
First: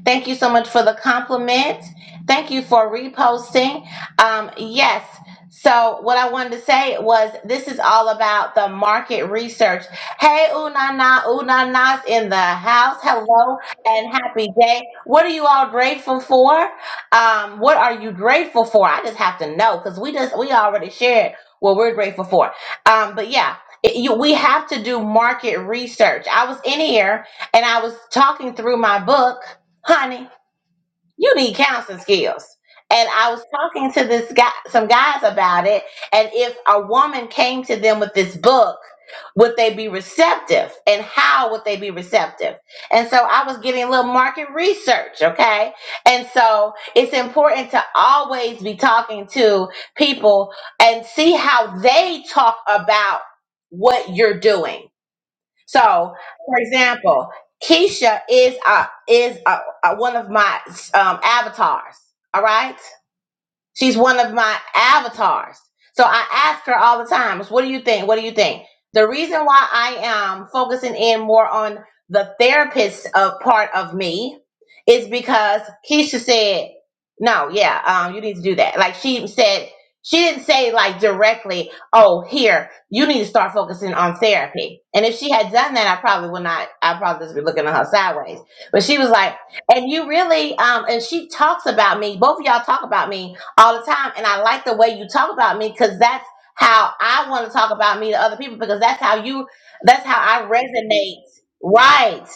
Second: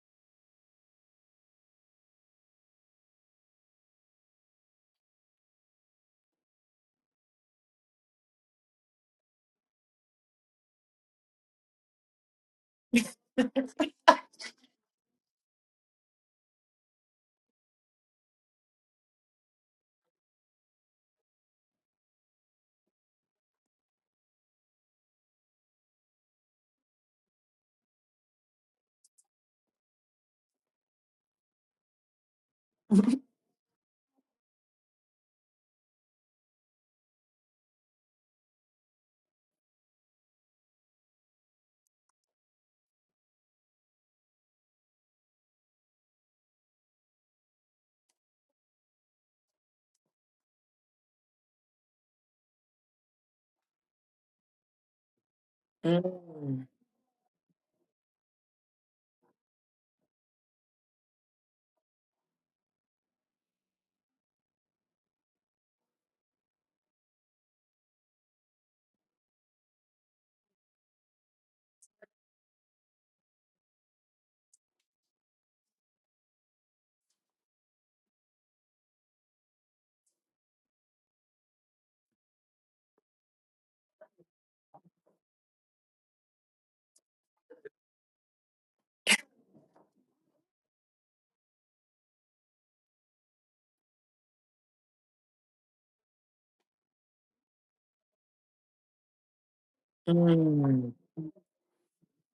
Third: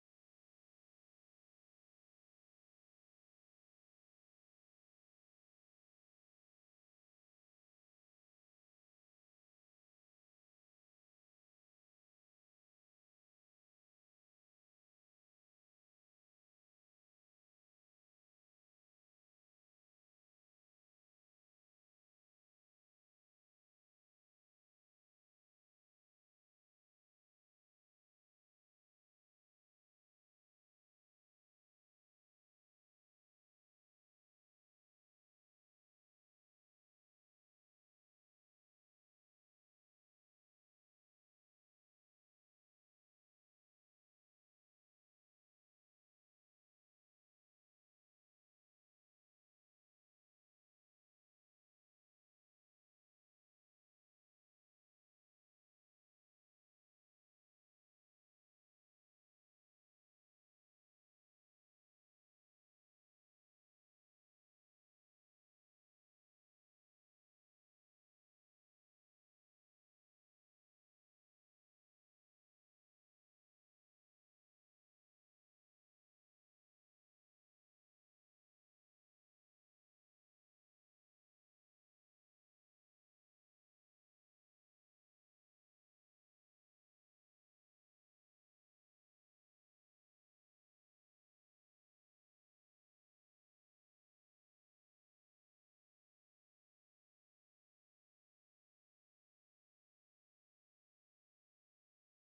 S1: Thank you so much for the compliment. Thank you for reposting. Um, yes. So, what I wanted to say was this is all about the market research. Hey, Unana, Unana's in the house. Hello and happy day. What are you all grateful for? Um, what are you grateful for? I just have to know because we just we already shared what we're grateful for. Um, but yeah, it- you, we have to do market research. I was in here and I was talking through my book, honey you need counseling skills. And I was talking to this guy, some guys about it. And if a woman came to them with this book, would they be receptive? And how would they be receptive? And so I was getting a little market research, okay? And so it's important to always be talking to people and see how they talk about what you're doing so, for
S3: Mm,
S1: example, Keisha is uh is uh uh one of my um, avatars. All right. She's one of my avatars. So I ask her all the time, what do you think? What do you think? The reason why I am focusing in more on the therapist of part of me is because Keisha said, no, yeah, um, you need to do that. Like she said, she didn't say like directly, oh, here, you need to start focusing on therapy. And if she had done that, I probably would not, I probably just be looking at her sideways. But she was like, and you really, um, and she talks about me, both of y'all talk about me all the time. And I like the way you talk about me because that's how I want to talk about me to other people because that's how you, that's how I
S3: mm,
S1: resonate. Right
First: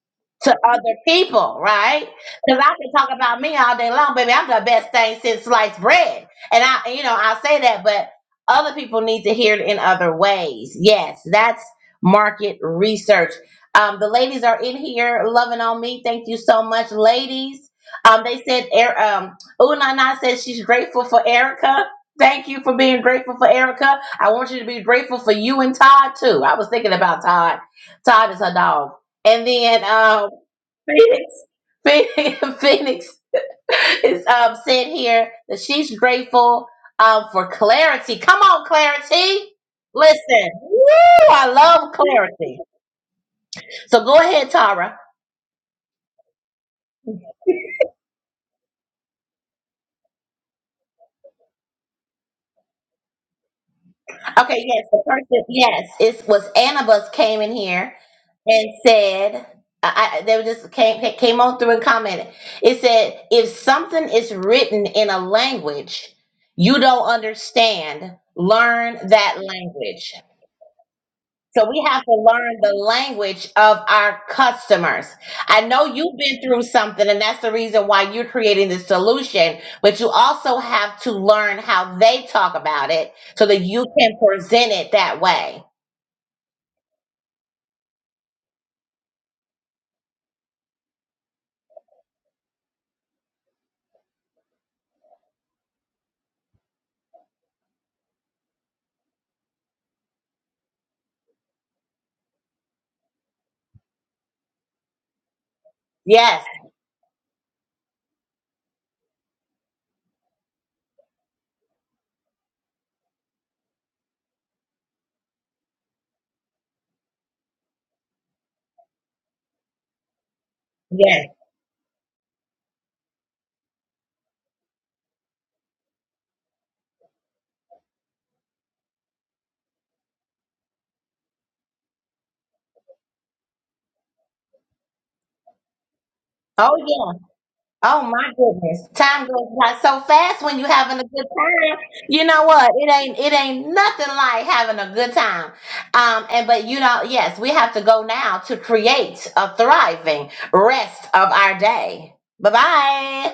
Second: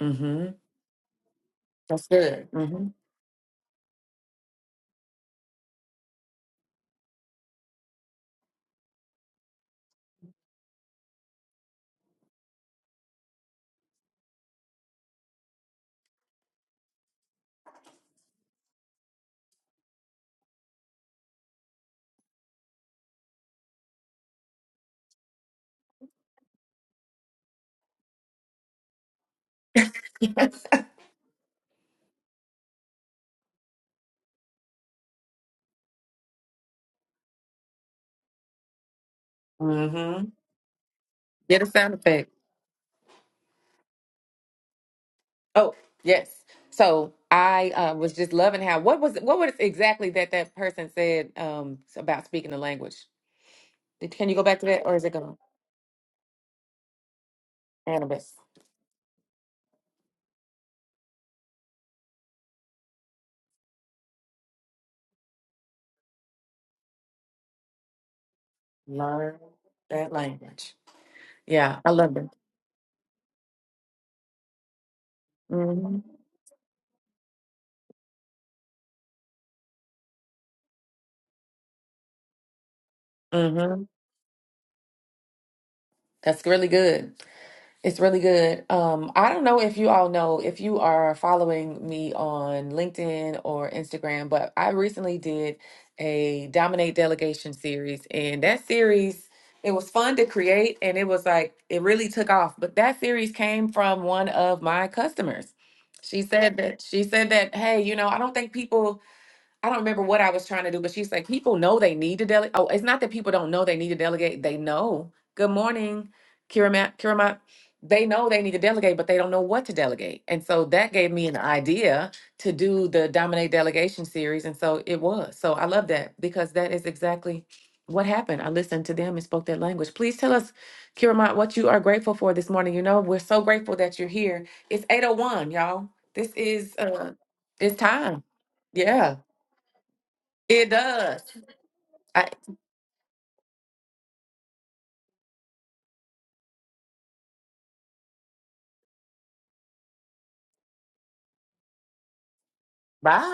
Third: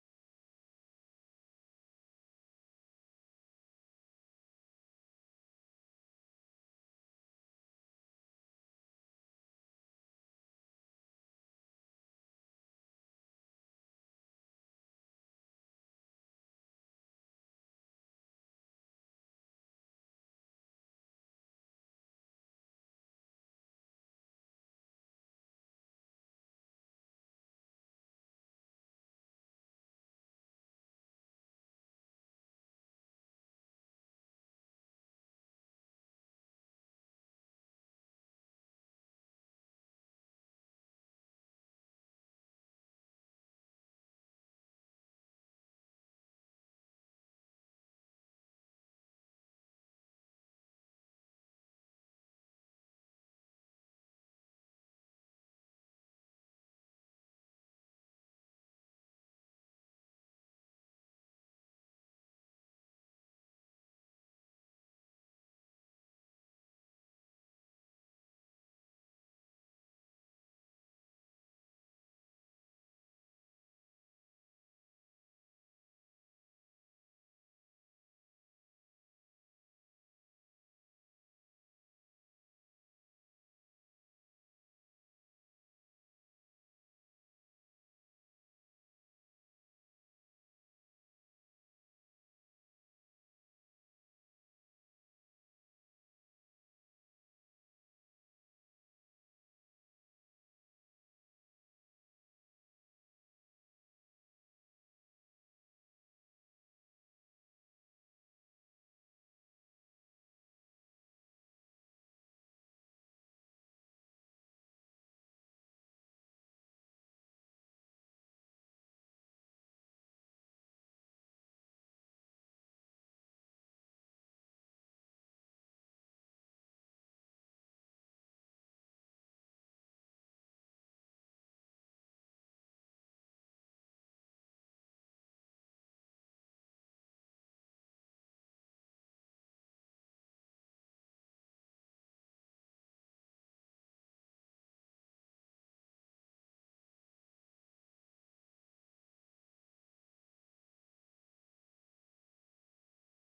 S3: mm-hmm.
S1: to other people,
S3: That's
S1: right?
S3: good.
S1: Because I
S3: Mm-hmm.
S1: can talk about me all day long, baby. I'm the best thing since sliced bread, and I, you know, I say that, but other people need to hear it in other ways. Yes, that's market research. Um, the ladies are in here loving on me. Thank you so much, ladies. Um, they said, Er- um, Unana says she's grateful for Erica. Thank you for being grateful for Erica. I want you to be grateful for you and Todd too. I was thinking about Todd. Todd is her dog. And then um,
S3: [laughs]
S1: Phoenix. Phoenix [laughs] Phoenix is um, saying here that she's grateful um, for clarity. Come on, clarity.
S3: Mm-hmm.
S1: Listen, woo, I
S3: Get a
S1: love
S3: sound effect.
S1: clarity. So go ahead, Tara.
S3: Oh, yes. So I uh, was just loving how what was what was exactly that that person said um, about speaking the language. Did- Can you go
S1: Okay,
S3: back to that,
S1: yes,
S3: or
S1: the
S3: is it gone?
S1: person, yes, it was Annabus came in here
S3: Annabeth,
S1: and said, I, I- they were just came came on through and commented. It said, if something is written in a language you don't understand, learn that
S3: learn
S1: language.
S3: that language.
S1: So
S3: Yeah,
S1: we
S3: I
S1: have to
S3: love it.
S1: learn the language of our customers. I know
S3: hmm
S1: you've been through something, and that's the reason why you're creating the solution, but you also have to learn how they talk about it so that you
S3: hmm
S1: can present it that way.
S3: That's really good. It's really good. Um, I don't know if you all know if you are following me on LinkedIn or Instagram, but I recently did a Dominate Delegation series, and that series it was fun to create, and it was like it really took off. But that series came from one of my customers. She
S1: Yes,
S3: said that she said that, hey, you know, I don't think people I don't remember what I was trying to do, but she's like, people know they need to delegate. Oh, it's not that people don't know they need to delegate. They know. Good morning, Kiramat. Kiramat. They know they need to delegate, but they don't know what to delegate. And so that gave
S1: yes.
S3: me an idea to do the Dominate Delegation series. And so it was. So I love that because that is exactly what happened. I listened to them and spoke that language. Please tell us, Kiramat, what you are grateful for this morning. You know, we're so grateful that you're here. It's 801, y'all. This is
S1: Oh, yeah.
S3: uh it's
S1: Oh
S3: time.
S1: my goodness.
S3: Yeah.
S1: Time goes by so fast when you're
S3: It
S1: having a
S3: does.
S1: good time. You
S3: I,
S1: know what? It ain't it ain't nothing like having a good time. Um and but you know, yes, we have to go now to create a thriving rest of our day. Bye-bye.
S3: bye.